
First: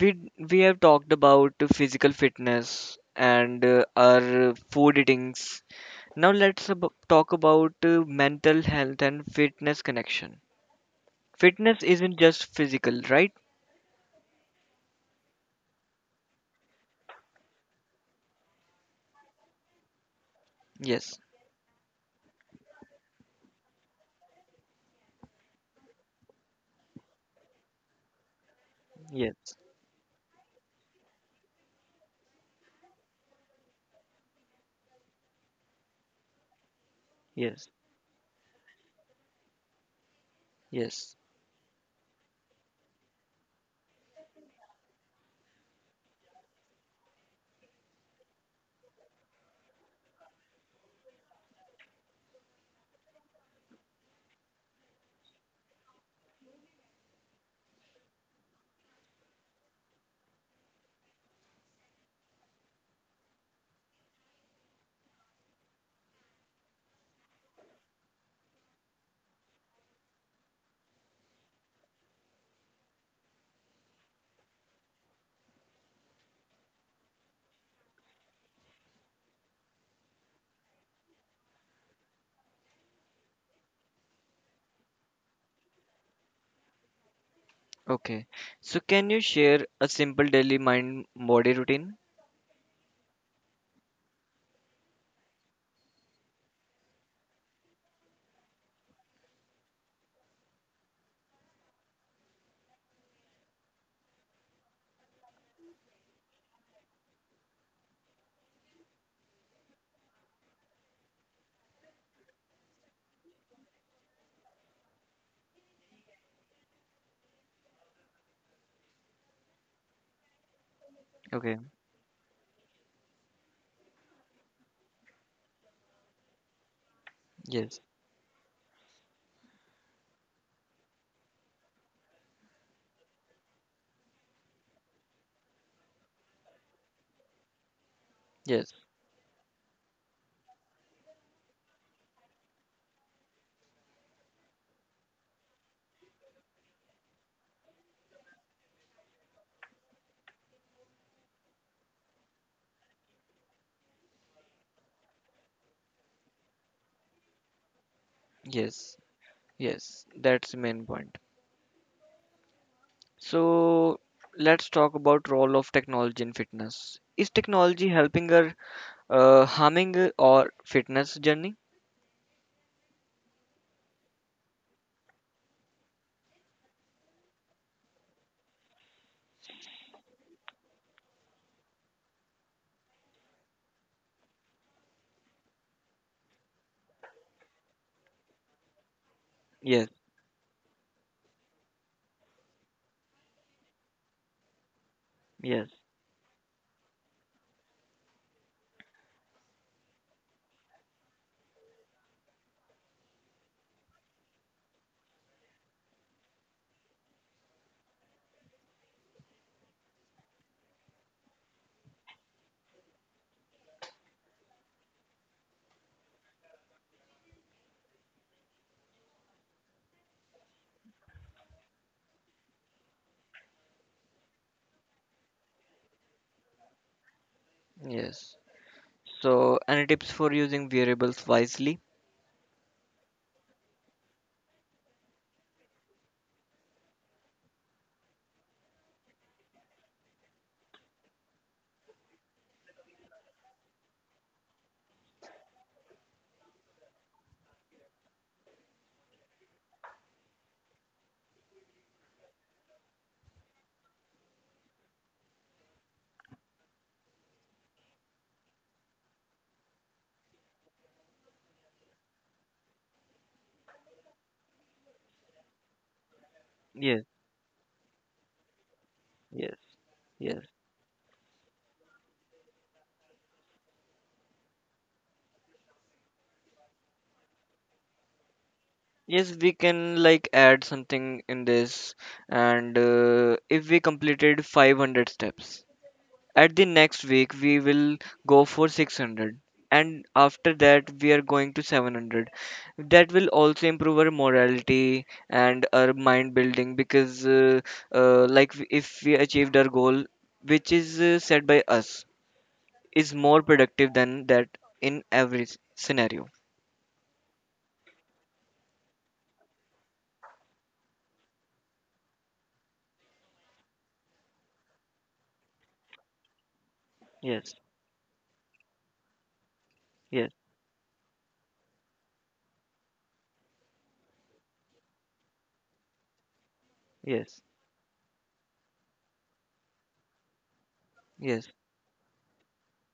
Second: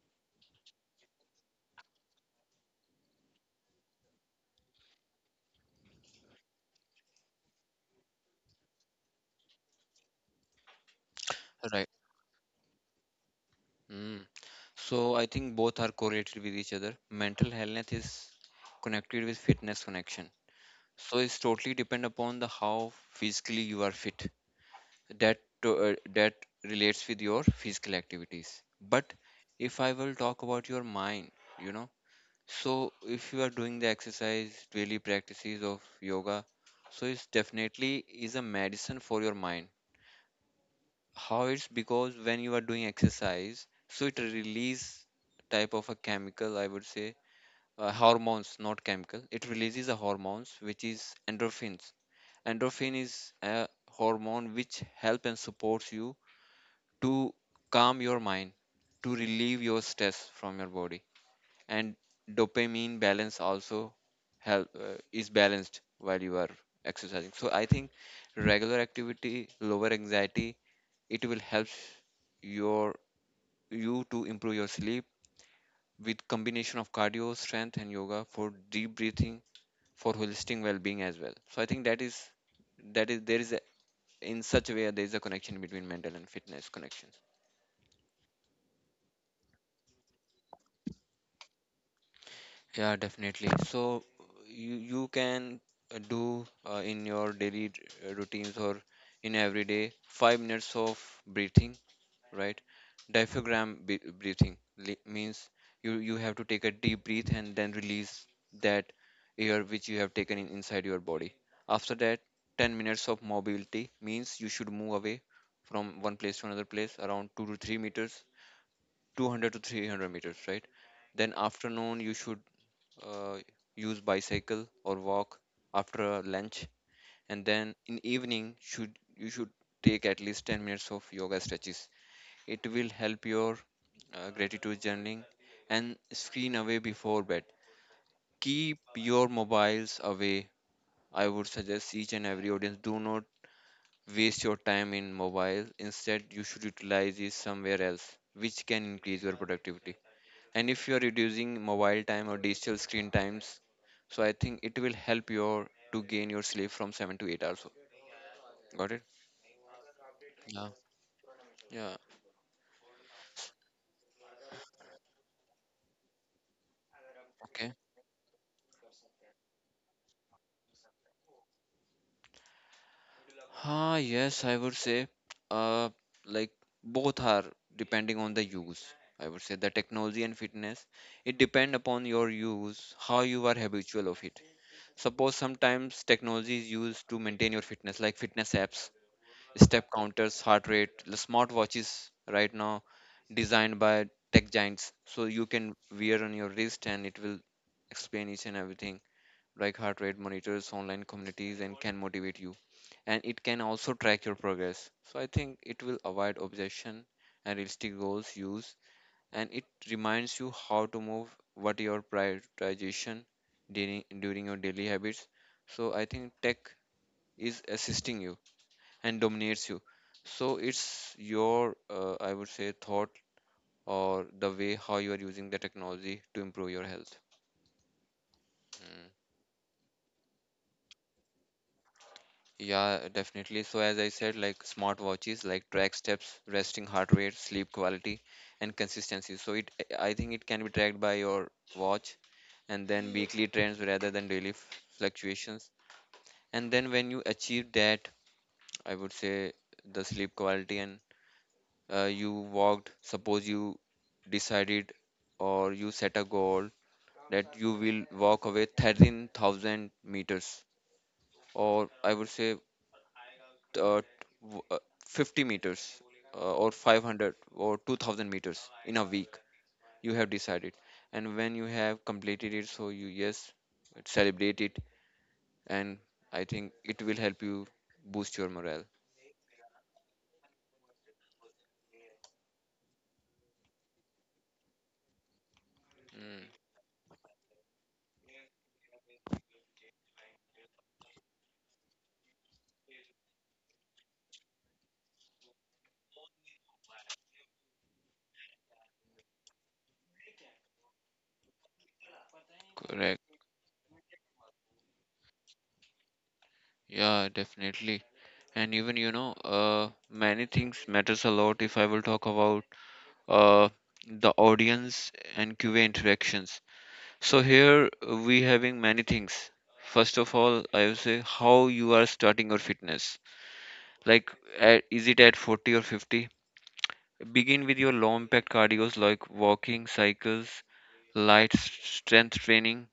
[SPEAKER 1] we we have talked about the physical fitness and our food eatings. Now let's talk about mental health and fitness connection. Fitness
[SPEAKER 2] Right.
[SPEAKER 1] isn't just physical, right?
[SPEAKER 2] Mm. So I think both are correlated with each other. Mental health is connected with fitness connection.
[SPEAKER 1] Yes,
[SPEAKER 2] So it's totally depend upon the how physically you are fit. That that relates with your physical activities. But
[SPEAKER 1] yes,
[SPEAKER 2] if I will talk about your mind, you know, so if you are doing the exercise, daily practices of yoga, so it's
[SPEAKER 1] yes,
[SPEAKER 2] definitely is a medicine for your mind.
[SPEAKER 1] yes.
[SPEAKER 2] How it's, because when you are doing exercise, so it release type of a chemical, I would say, hormones, not chemical. It releases a hormones which is endorphins. Endorphin is a hormone which help and supports you to calm your mind, to relieve your stress from your body, and dopamine balance also help, is balanced while you are exercising. So I think regular activity lower anxiety, it will help your, you to improve your sleep, with combination of cardio strength and yoga for deep breathing, for holistic well-being as well. So I think that is, that is, there is a, in such a way there is a connection between mental and fitness connections.
[SPEAKER 1] Okay. So can you share a simple daily mind body routine?
[SPEAKER 2] Yeah, definitely. So you can do in your daily routines or in every day 5 minutes of breathing, right? Breathing means you have to take a deep breath and then release that air which you have taken in, inside your body. After that, 10 minutes of mobility means you should move away from one place to another place around 2 to 3 meters, 200 to 300 meters, right? Then
[SPEAKER 1] Okay.
[SPEAKER 2] afternoon you should uh, use bicycle or walk after lunch, and then
[SPEAKER 1] Yes,
[SPEAKER 2] in evening should you should take at least 10 minutes of yoga stretches. It will help your gratitude journaling, and screen away before bed,
[SPEAKER 1] yes,
[SPEAKER 2] keep your mobiles away. I would suggest each and every audience, do not waste your time in mobile, instead you should utilize it somewhere else which can increase your productivity. And if you're reducing mobile time or digital screen times, so I think it will help your to gain your sleep from 7 to 8 hours. Got
[SPEAKER 1] yes,
[SPEAKER 2] it.
[SPEAKER 1] yes. That's the
[SPEAKER 2] Yeah,
[SPEAKER 1] main point.
[SPEAKER 2] yeah.
[SPEAKER 1] So let's talk about role of technology in fitness. Is
[SPEAKER 2] Okay.
[SPEAKER 1] technology helping or harming our fitness journey?
[SPEAKER 2] Yes, I would say, uh like both are depending on the use. I would say the technology and fitness, it depend upon your use, how you are habitual of it. Suppose sometimes technology is used to maintain your fitness, like fitness apps, step
[SPEAKER 1] Yes,
[SPEAKER 2] counters, heart rate, the smart watches right now designed by tech giants. So you
[SPEAKER 1] yes,
[SPEAKER 2] can wear on your wrist and it will explain each and everything, like heart rate monitors, online communities, and can motivate you. And it can also track your progress. So I think it will avoid obsession and realistic goals use, and it reminds you how to move, what your prioritization during your daily habits. So I think tech is assisting you and dominates you, so it's your I would say thought, or the way how you are using the technology to improve your health.
[SPEAKER 1] yes.
[SPEAKER 2] Mm.
[SPEAKER 1] So any tips for using variables wisely?
[SPEAKER 2] Yeah, definitely. So as I said, like smartwatches, like track steps, resting heart rate, sleep quality and consistency. So it, I think it can be tracked by your watch, and then weekly trends rather than daily fluctuations. And then when you achieve that, I would say the sleep quality and you walked. Suppose you decided or you set a goal that you will walk away 13,000 meters, or I would say uh, w- uh, 50 meters, or
[SPEAKER 1] Yes,
[SPEAKER 2] 500 or 2,000 meters in a week.
[SPEAKER 1] yes,
[SPEAKER 2] You have
[SPEAKER 1] yes.
[SPEAKER 2] decided, and when you have completed it, so you, yes, celebrate it, and I think it will help you boost your morale.
[SPEAKER 1] Yes, we can like add something in this, and if we completed 500 steps,
[SPEAKER 2] Mm.
[SPEAKER 1] at the next week, we will go for 600, and after that, we are going to 700. That will also improve our morality and our mind building because, like, if we achieved our goal, which is set by us, is
[SPEAKER 2] Correct.
[SPEAKER 1] more productive than that in every scenario.
[SPEAKER 2] Yeah, definitely. And even you know, many things matters a lot. If I will talk about uh, the audience and QA interactions. So
[SPEAKER 1] Yes,
[SPEAKER 2] here we having many things. First
[SPEAKER 1] yes,
[SPEAKER 2] of all, I would say how you are starting your fitness. Like, at, is it at 40 or 50?
[SPEAKER 1] yes,
[SPEAKER 2] Begin with your low impact cardios like walking, cycles,
[SPEAKER 1] yes,
[SPEAKER 2] light strength training,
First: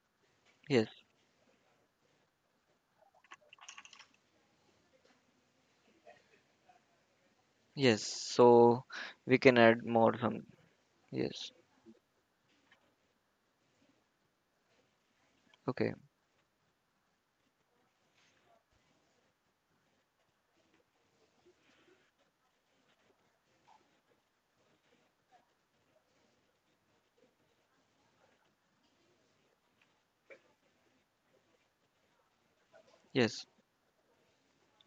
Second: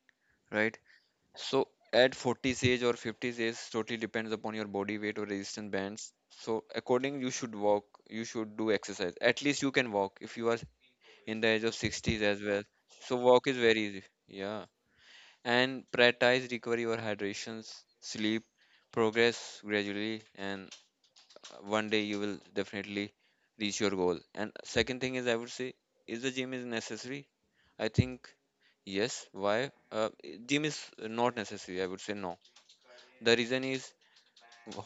[SPEAKER 2] right?
[SPEAKER 1] yes,
[SPEAKER 2] So at 40s age or 50s age totally depends upon your body weight or resistance bands. So according you should walk,
[SPEAKER 1] yes.
[SPEAKER 2] you should do
[SPEAKER 1] So
[SPEAKER 2] exercise.
[SPEAKER 1] we
[SPEAKER 2] At
[SPEAKER 1] can
[SPEAKER 2] least you
[SPEAKER 1] add
[SPEAKER 2] can
[SPEAKER 1] more
[SPEAKER 2] walk if
[SPEAKER 1] some.
[SPEAKER 2] you are in the
[SPEAKER 1] Yes.
[SPEAKER 2] age of 60s as well. So walk is very easy. Yeah. And
[SPEAKER 1] Okay.
[SPEAKER 2] prioritize recovery or hydrations, sleep, progress gradually, and one day you will definitely reach your goal. And second thing is, I would say, is the gym is necessary? I think yes. Why? Gym is not necessary. I would say no. The
[SPEAKER 1] Yes.
[SPEAKER 2] reason is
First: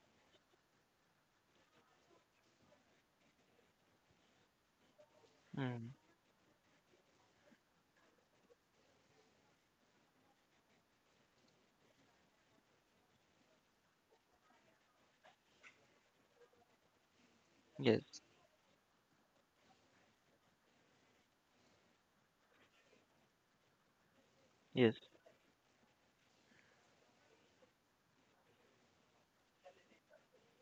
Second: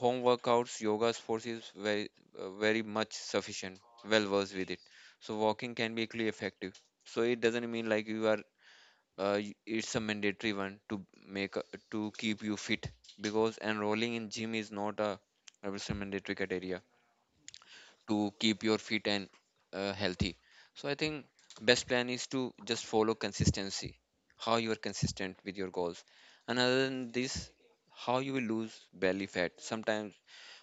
[SPEAKER 2] home workouts, yoga sports is very, very much sufficient, well versed with it. So walking
[SPEAKER 1] Mm.
[SPEAKER 2] can be equally effective. So it doesn't mean like you are, it's a mandatory one to make, a, to keep you fit, because enrolling in gym is not a, I would say, mandatory criteria
[SPEAKER 1] Yes.
[SPEAKER 2] to keep your fit and healthy. So I think best plan is to just follow consistency, how you are
[SPEAKER 1] Yes.
[SPEAKER 2] consistent with your goals. And other than this, how you will lose belly fat. Sometimes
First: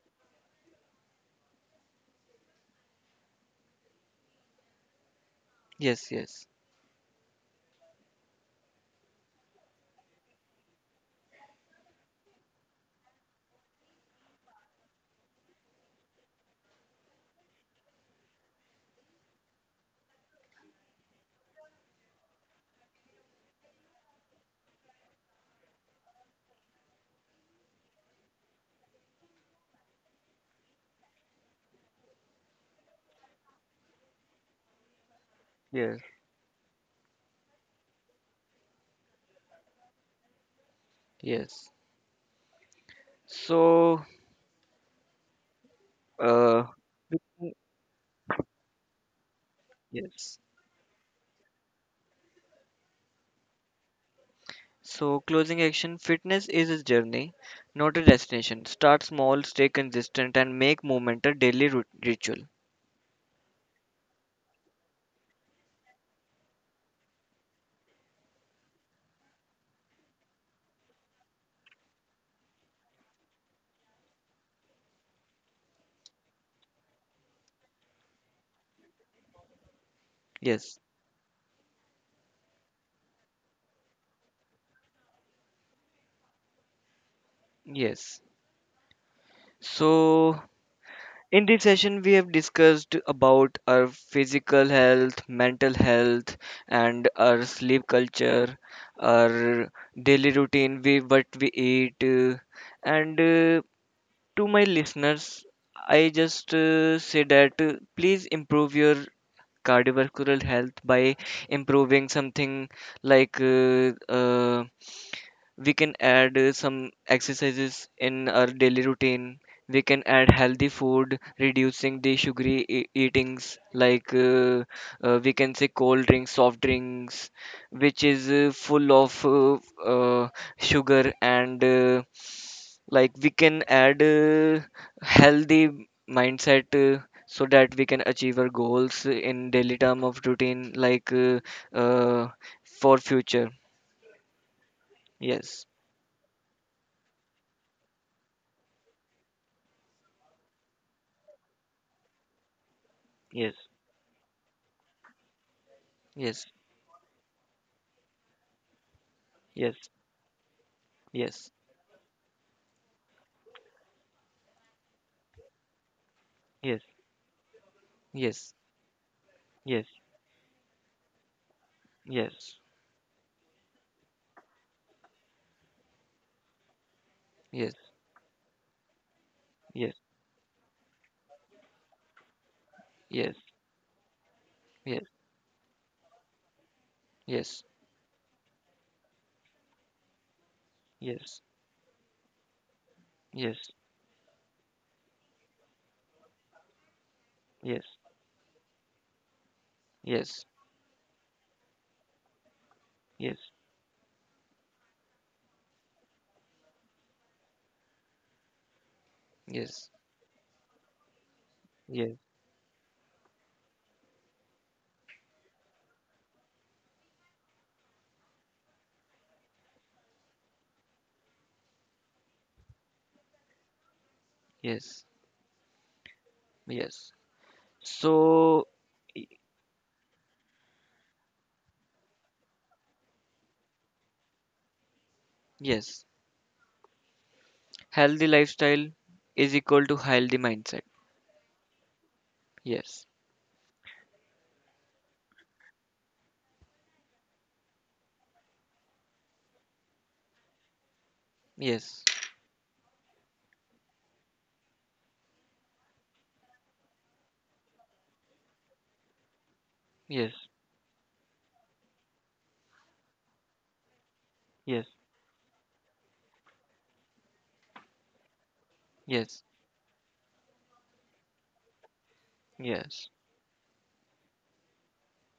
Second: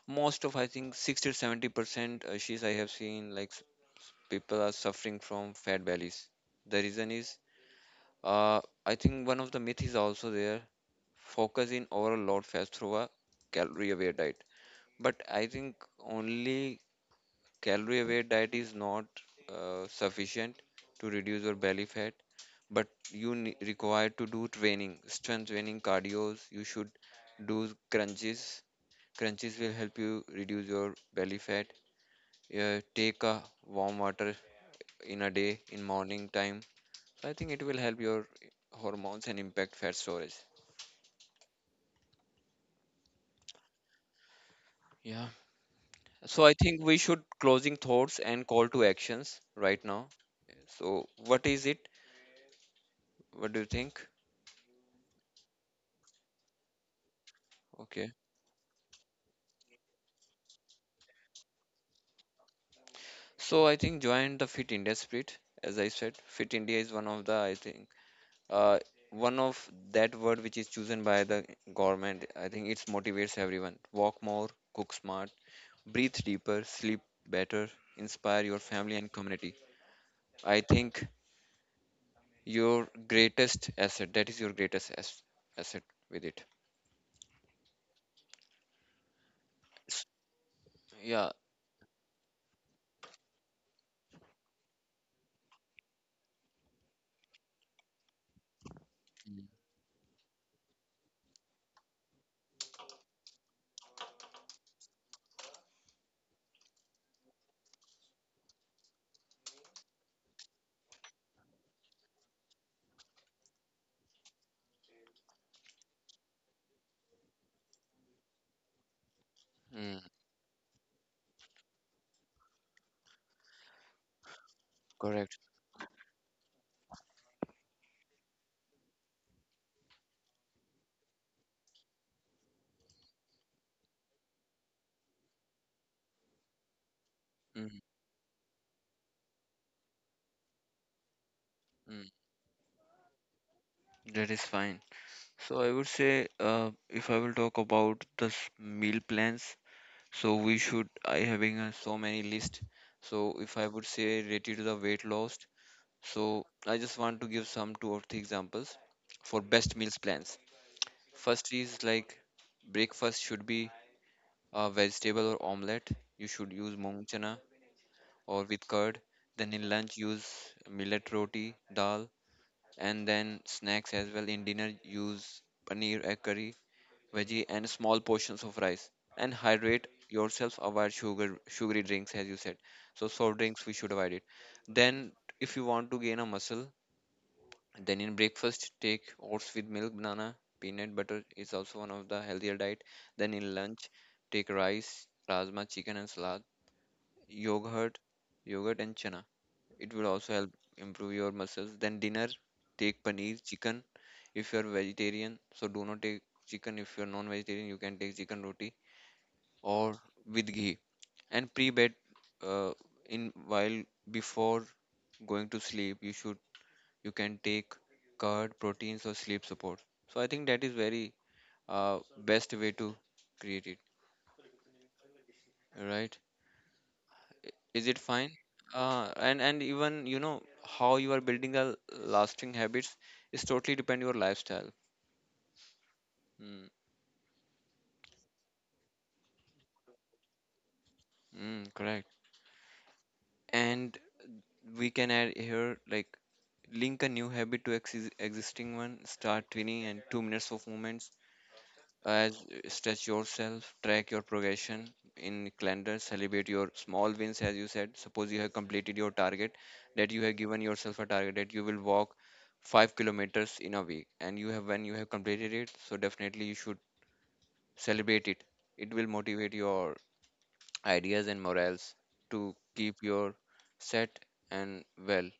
[SPEAKER 2] most of, I think, 60 to 70% issues I have seen, like people are suffering from fat
[SPEAKER 1] Yes.
[SPEAKER 2] bellies.
[SPEAKER 1] Yes.
[SPEAKER 2] The reason is, uh, I think one of the myth is also there, focus in overall load fast through a calorie aware diet. But I think only calorie aware diet is not sufficient to reduce your belly fat, but you require to do training, strength training, cardios. You should do crunches. Crunches will help you reduce your belly fat. Take a warm water in a day in
[SPEAKER 1] Yes,
[SPEAKER 2] morning time. So I think it will help your hormones and impact fat storage.
[SPEAKER 1] yes. So,
[SPEAKER 2] Yeah. So I
[SPEAKER 1] uh,
[SPEAKER 2] think we should
[SPEAKER 1] mm,
[SPEAKER 2] closing thoughts and call to actions right now.
[SPEAKER 1] yes.
[SPEAKER 2] So what is it, what do you think?
[SPEAKER 1] So, closing action fitness is a journey, not a
[SPEAKER 2] Okay,
[SPEAKER 1] destination. Start small, stay consistent, and make movement a daily ritual.
[SPEAKER 2] so I think join the Fit India spirit. As I said, Fit India is one of the, I think, uh, one of that word which is chosen by the government. I think it motivates everyone. Walk more, cook smart, breathe deeper, sleep better, inspire your family and community. I
[SPEAKER 1] Yes,
[SPEAKER 2] think your greatest asset, that is your asset with it.
[SPEAKER 1] yes.
[SPEAKER 2] S-
[SPEAKER 1] So,
[SPEAKER 2] Yeah.
[SPEAKER 1] in this session, we have discussed about our physical health, mental health, and our sleep culture,
[SPEAKER 2] Mm,
[SPEAKER 1] our daily routine, we, what we eat, and to my listeners I just say that please improve your cardiovascular health by improving something like uh, we can add some exercises in our daily routine. We
[SPEAKER 2] mm,
[SPEAKER 1] can add healthy food reducing the sugary eatings, like we
[SPEAKER 2] correct.
[SPEAKER 1] can say cold drinks, soft drinks, which is full of uh, sugar, and like we can add healthy mindset, so that
[SPEAKER 2] Mm,
[SPEAKER 1] we can achieve our goals in daily term of routine like
[SPEAKER 2] mm,
[SPEAKER 1] uh, for future.
[SPEAKER 2] that is fine. So
[SPEAKER 1] Yes,
[SPEAKER 2] I would say, if I will talk about the meal plans, so we should, I having so many list. So if
[SPEAKER 1] yes,
[SPEAKER 2] I would say related to the weight loss, so
[SPEAKER 1] yes,
[SPEAKER 2] I just want to give some two or three examples for best
[SPEAKER 1] yes,
[SPEAKER 2] meals plans.
[SPEAKER 1] yes,
[SPEAKER 2] First is like breakfast should be a vegetable or omelette. You should use
[SPEAKER 1] yes,
[SPEAKER 2] mung chana or
[SPEAKER 1] yes,
[SPEAKER 2] with curd. Then in
[SPEAKER 1] yes,
[SPEAKER 2] lunch use millet roti, dal,
[SPEAKER 1] yes,
[SPEAKER 2] and then snacks as well. In dinner use paneer, egg curry, veggie,
[SPEAKER 1] yes, yes,
[SPEAKER 2] and
[SPEAKER 1] yes, yes,
[SPEAKER 2] small portions of rice. And hydrate yourself. Avoid sugar, sugary drinks, as you said. So
[SPEAKER 1] yes,
[SPEAKER 2] soft
[SPEAKER 1] yes,
[SPEAKER 2] drinks we should avoid it.
[SPEAKER 1] yes, yes,
[SPEAKER 2] Then if you want to gain a muscle, then in breakfast, take oats with milk, banana, peanut butter
[SPEAKER 1] yes,
[SPEAKER 2] is also one of the healthier diet. Then in
[SPEAKER 1] yes,
[SPEAKER 2] lunch, take rice, rajma, chicken and salad, yogurt, and chana. It will also
[SPEAKER 1] yes,
[SPEAKER 2] help improve your muscles. Then dinner, take paneer, chicken. If you are vegetarian, so do not take chicken. If you are non-vegetarian, you can take chicken roti or with ghee. And pre-bed,
[SPEAKER 1] yes,
[SPEAKER 2] uh, in while before going to sleep, you should, you can take curd proteins or sleep support. So I think that is very uh, best way to create it,
[SPEAKER 1] yes.
[SPEAKER 2] right?
[SPEAKER 1] yes
[SPEAKER 2] Is it fine?
[SPEAKER 1] So,
[SPEAKER 2] uh,
[SPEAKER 1] y-
[SPEAKER 2] and and even you know, how you are building a lasting habits is totally depend your lifestyle.
[SPEAKER 1] yes,
[SPEAKER 2] Mm,
[SPEAKER 1] healthy lifestyle is equal to healthy mindset.
[SPEAKER 2] mm, correct.
[SPEAKER 1] Yes,
[SPEAKER 2] And we can add here, like, link a new habit to existing one, start 20 and 2 minutes of movements,
[SPEAKER 1] yes,
[SPEAKER 2] as stretch yourself, track your progression in calendar, celebrate your small wins, as you said. Suppose you have completed your target, that you
[SPEAKER 1] yes,
[SPEAKER 2] have given yourself a target that you will walk 5 kilometers in a week, and you have, when
[SPEAKER 1] yes,
[SPEAKER 2] you have completed it, so definitely you should celebrate it. It will
[SPEAKER 1] yes,
[SPEAKER 2] motivate your ideas and morals to keep
[SPEAKER 1] yes.
[SPEAKER 2] your set and well.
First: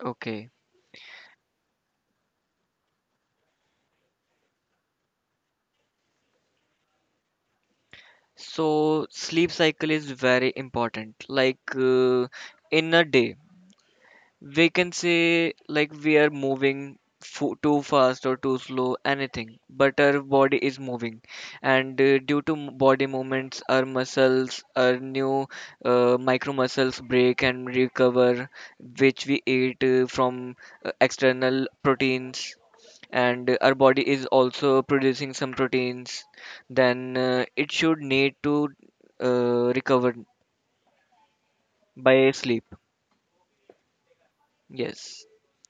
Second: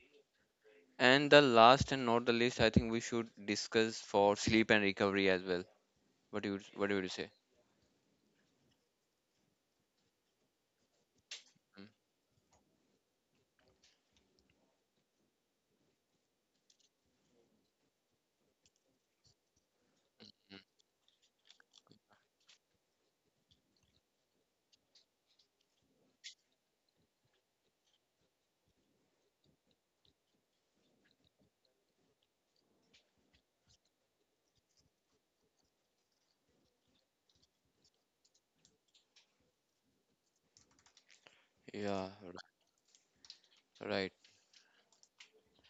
[SPEAKER 1] Okay.
[SPEAKER 2] And the last and not the least, I think we should discuss for sleep and recovery as well. What do you say?
[SPEAKER 1] So sleep cycle is very important. Like
[SPEAKER 2] Hmm.
[SPEAKER 1] in a day, we can say like we are moving fo too fast or too slow, anything, but our body is moving, and due to body movements, our muscles, our new micro muscles break and recover, which we eat from external proteins and our body is also producing some proteins, then it should need to recover
[SPEAKER 2] Yeah.
[SPEAKER 1] by sleep.
[SPEAKER 2] Right.
[SPEAKER 1] Yes.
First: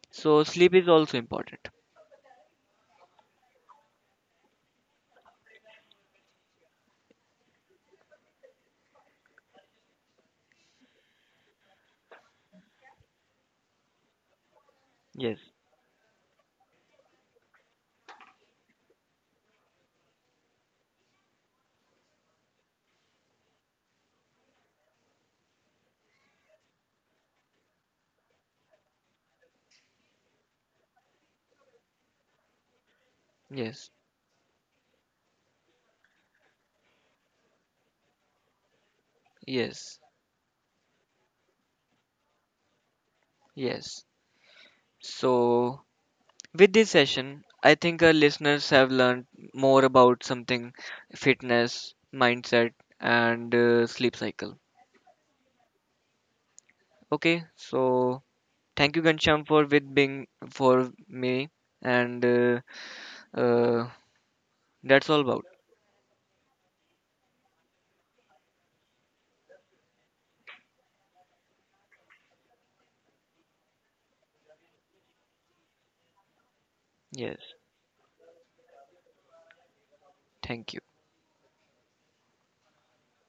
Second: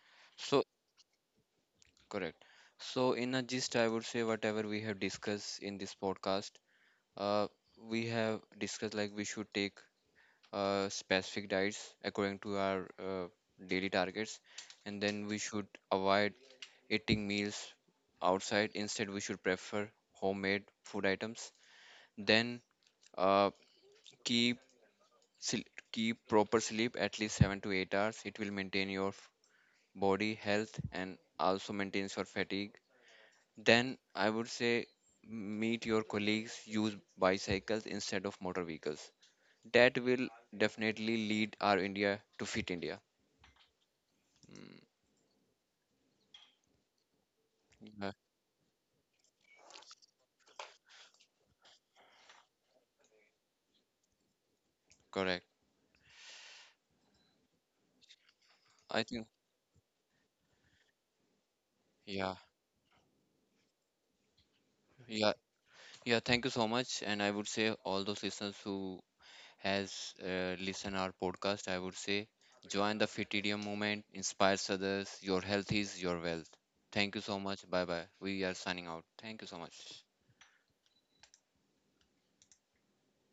[SPEAKER 1] So
[SPEAKER 2] So,
[SPEAKER 1] sleep is also important.
[SPEAKER 2] correct. So, in a gist, I would say whatever we have discussed in this podcast, uh, we have discussed like we should take specific diets according to our daily targets, and then we
[SPEAKER 1] Yes.
[SPEAKER 2] should avoid eating meals outside. Instead, we should prefer homemade food items. Then, uh, keep sil- keep proper sleep at least 7 to 8 hours. It will maintain your body health and also maintains your fatigue.
[SPEAKER 1] Yes.
[SPEAKER 2] Then I would say meet your colleagues, use bicycles instead of motor vehicles. That
[SPEAKER 1] Yes.
[SPEAKER 2] will definitely lead our India to Fit India.
[SPEAKER 1] Yes.
[SPEAKER 2] Mm,
[SPEAKER 1] So with this session, I think
[SPEAKER 2] yeah,
[SPEAKER 1] our listeners have learned more about something fitness, mindset, and sleep cycle.
[SPEAKER 2] correct.
[SPEAKER 1] Okay. So thank
[SPEAKER 2] I
[SPEAKER 1] you,
[SPEAKER 2] think
[SPEAKER 1] Gansham, for with being for me and.
[SPEAKER 2] yeah,
[SPEAKER 1] Uh, That's all
[SPEAKER 2] yeah,
[SPEAKER 1] about.
[SPEAKER 2] yeah. Thank you so much, and I would say all those listeners who has listened our podcast, I would say join the Fit India movement, inspires others. Your health is your wealth. Thank you so
[SPEAKER 1] Yes.
[SPEAKER 2] much. Bye bye. We are signing out. Thank you so much.
[SPEAKER 1] Thank you.